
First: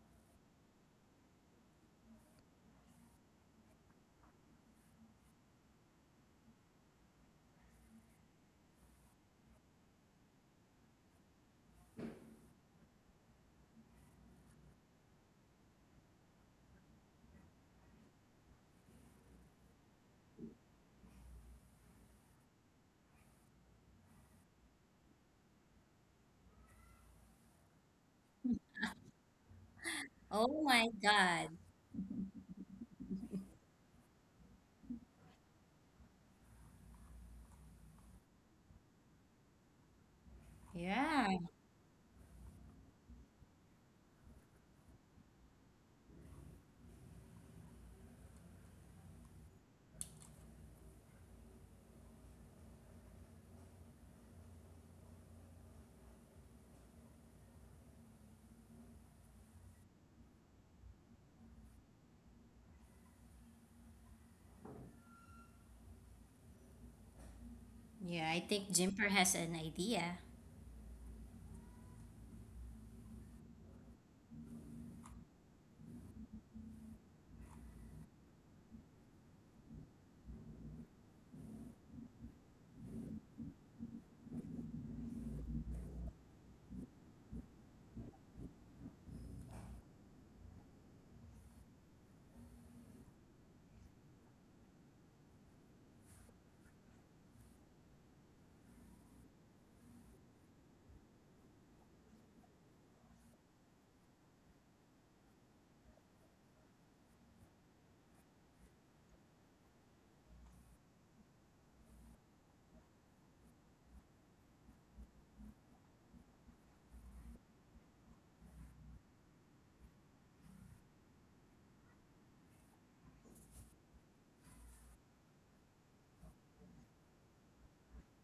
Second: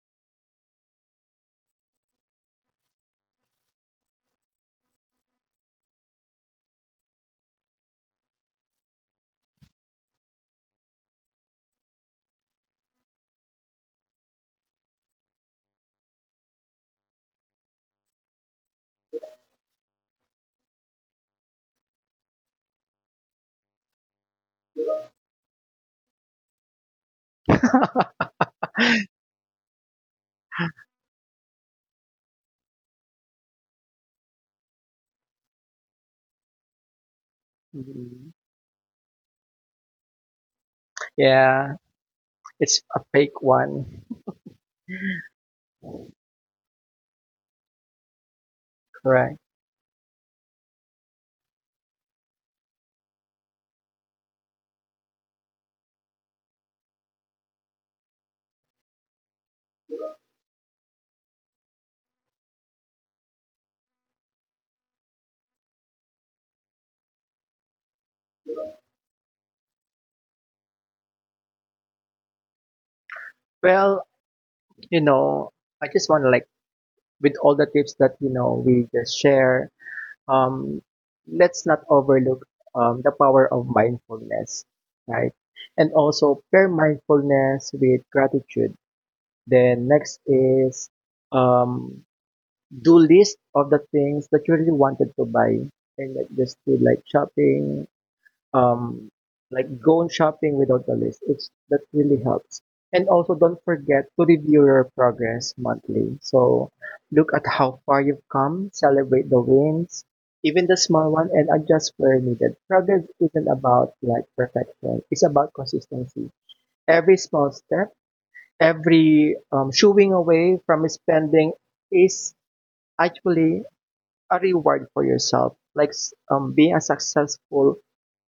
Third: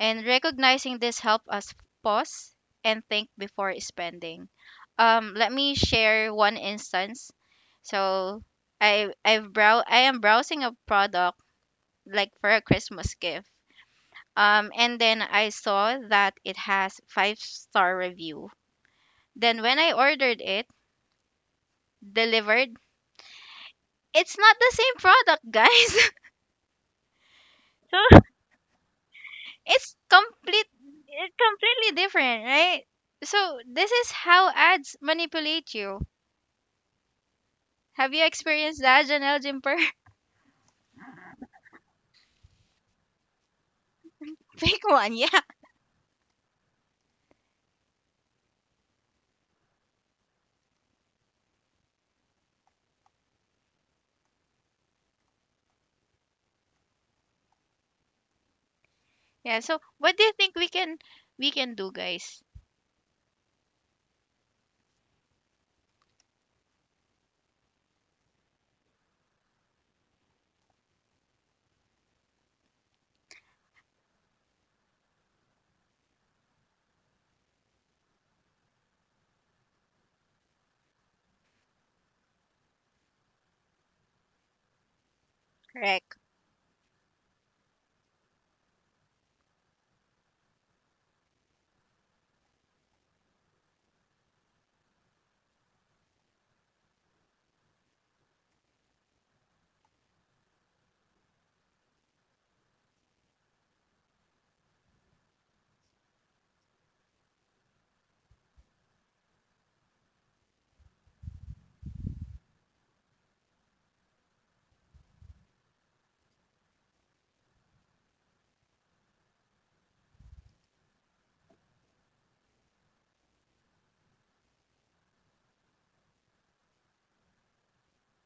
Speaker 2: And recognizing this helps us pause and think before spending. Let me share one instance. So I am browsing a product, like for a Christmas gift. And then I saw that it has 5-star review. Then when I ordered it, delivered, it's not the same product, guys. So it's
Speaker 1: Oh
Speaker 2: complete,
Speaker 1: my
Speaker 2: it's
Speaker 1: God.
Speaker 2: completely different, right? So this is how ads manipulate you. Have you
Speaker 3: Mhm,
Speaker 2: experienced that, Janelle, Jimper?
Speaker 1: Yeah.
Speaker 3: yeah. It's a fake one.
Speaker 2: Fake one, yeah,
Speaker 3: Correct.
Speaker 2: yeah. So what do you think we can do, guys?
Speaker 1: Yeah, I think Jimper has an idea.
Speaker 3: Well, you know, I just want to like, with all the tips that you know we just share, um, let's not overlook the power of mindfulness, right? And
Speaker 2: Correct.
Speaker 3: also pair mindfulness with gratitude. Then next is um, do list of the things that you really wanted to buy and like just do like shopping, um, like going shopping without a list. It's that really helps. And also, don't forget to review your progress monthly. So, look at how far you've come, celebrate the wins, even the small one, and adjust where needed. Progress isn't about like perfection; it's about consistency. Every small step, every shooing away from spending is actually a reward for yourself. Like being a successful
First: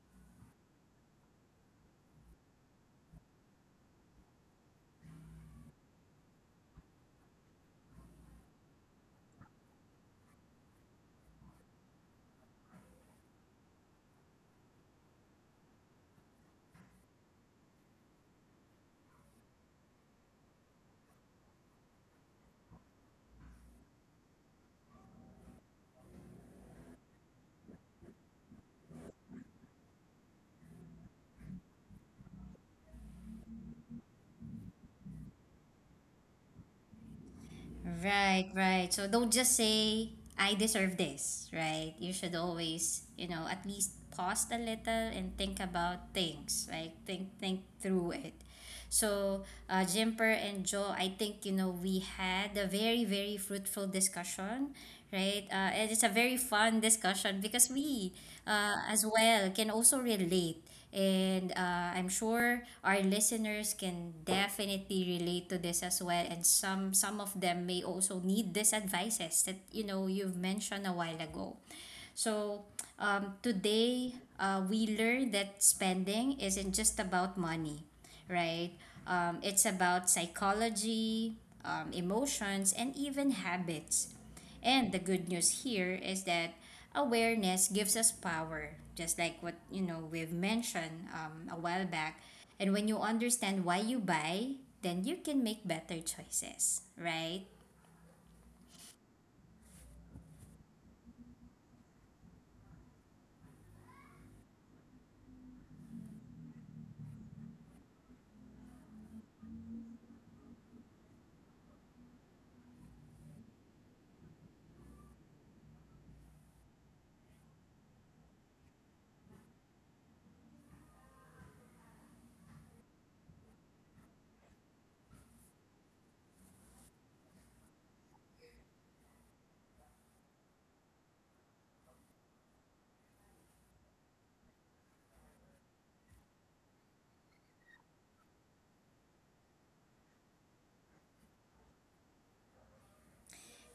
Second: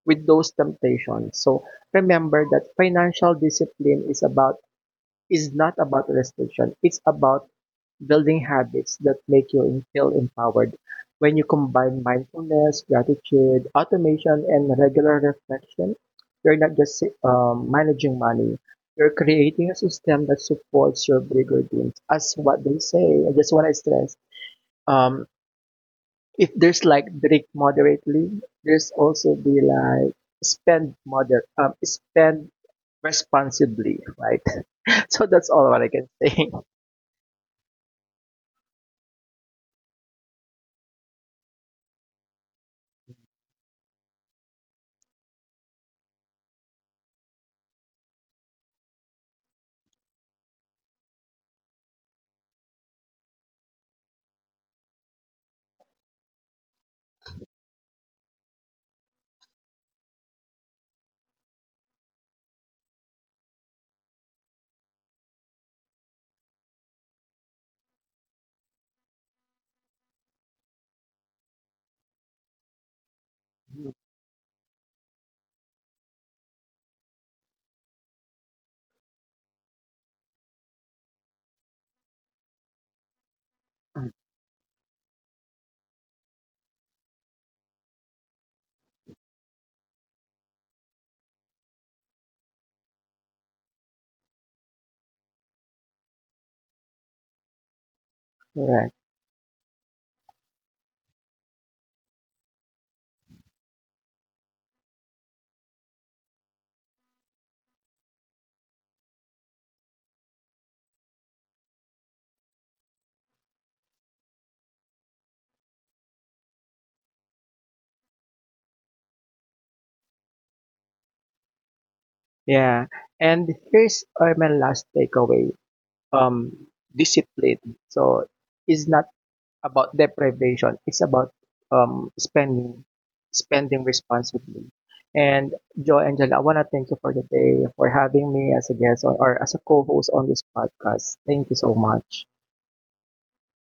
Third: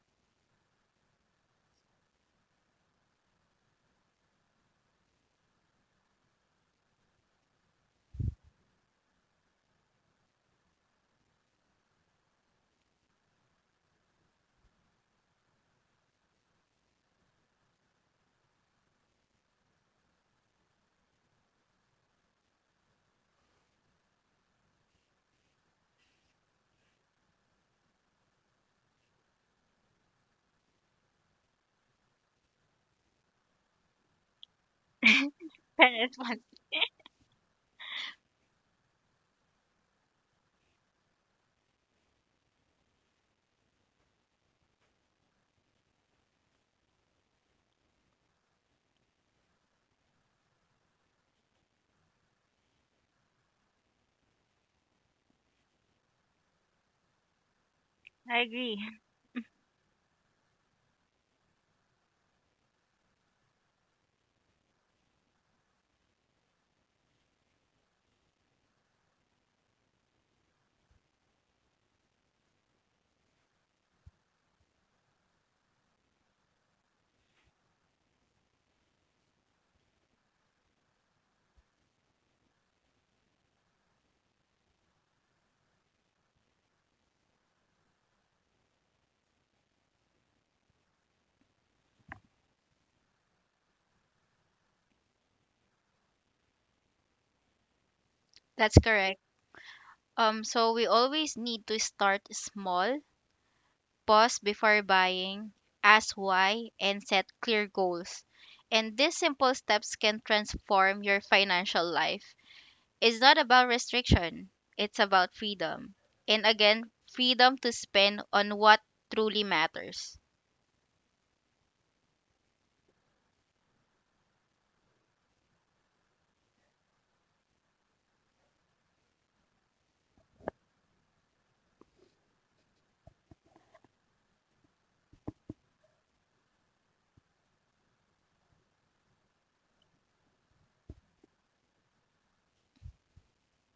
Speaker 3: with those temptations. So remember that financial discipline is not about restriction. It's about building habits that make you feel empowered. When you combine mindfulness, gratitude, automation, and regular reflection, you're not just managing money. You're creating a system that supports your big routines. As what they say, I just want to stress, um, if there's like drink moderately, there's also be like spend responsibly, right? So that's all what I can
Speaker 2: Parents one.
Speaker 3: say.
Speaker 1: Right, right. So don't just say, I deserve this, right? You should always, you know, at least pause a little and think about things, like, think through it. So, Jimper and Joe, I think, you know, we had a very, very fruitful discussion, right? And it's a very fun discussion because we,
Speaker 2: I agree.
Speaker 1: as well, can also relate. And I'm sure our listeners can definitely relate to this as well. And some of them may also need these advices that, you know, you've mentioned a while ago. So, today, we learned that spending isn't just about money, right? It's about psychology, emotions, and even habits. And the good news here is that awareness gives us power, just like what, you know, we've mentioned a while back. And when you understand why you buy, then you can make better choices, right?
Speaker 2: That's
Speaker 3: Correct.
Speaker 2: correct. So we always need to start small. Pause before buying, ask why, and set clear goals. And these simple steps can transform your financial life. It's not about restriction, it's about freedom. And again, freedom to spend on what truly matters.
Speaker 3: Yeah. And here's my last takeaway. Um, discipline. So it's not about deprivation. It's about um, spending, spending responsibly. And Joe Angela, I want to thank you for the day, for having me as a guest or as a co-host on this podcast. Thank you so much.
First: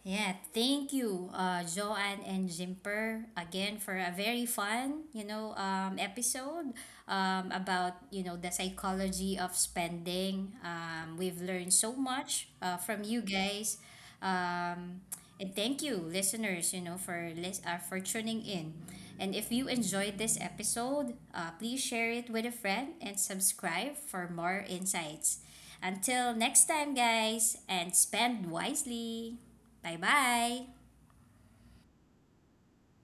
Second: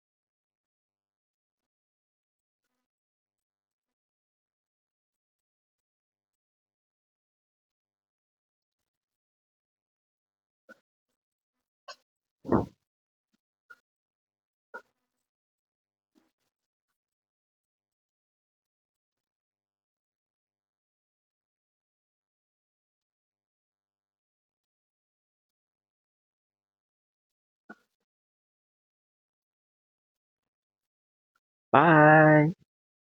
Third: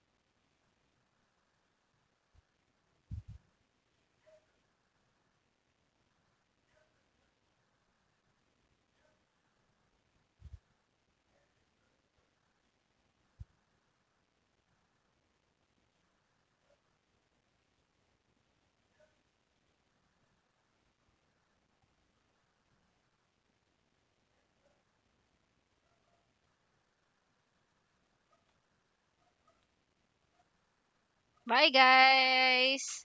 Speaker 1: Yeah, thank you, Joanne and Jimper, again for a very fun, you know, episode about, you know, the psychology of spending. We've learned so much from you guys, um, and thank you, listeners, you know, for for tuning in. And if you enjoyed this episode, please share it with a friend and subscribe for more insights. Until next time, guys, and spend wisely. Bye-bye!
Speaker 2: Bye,
Speaker 3: Bye.
Speaker 2: guys!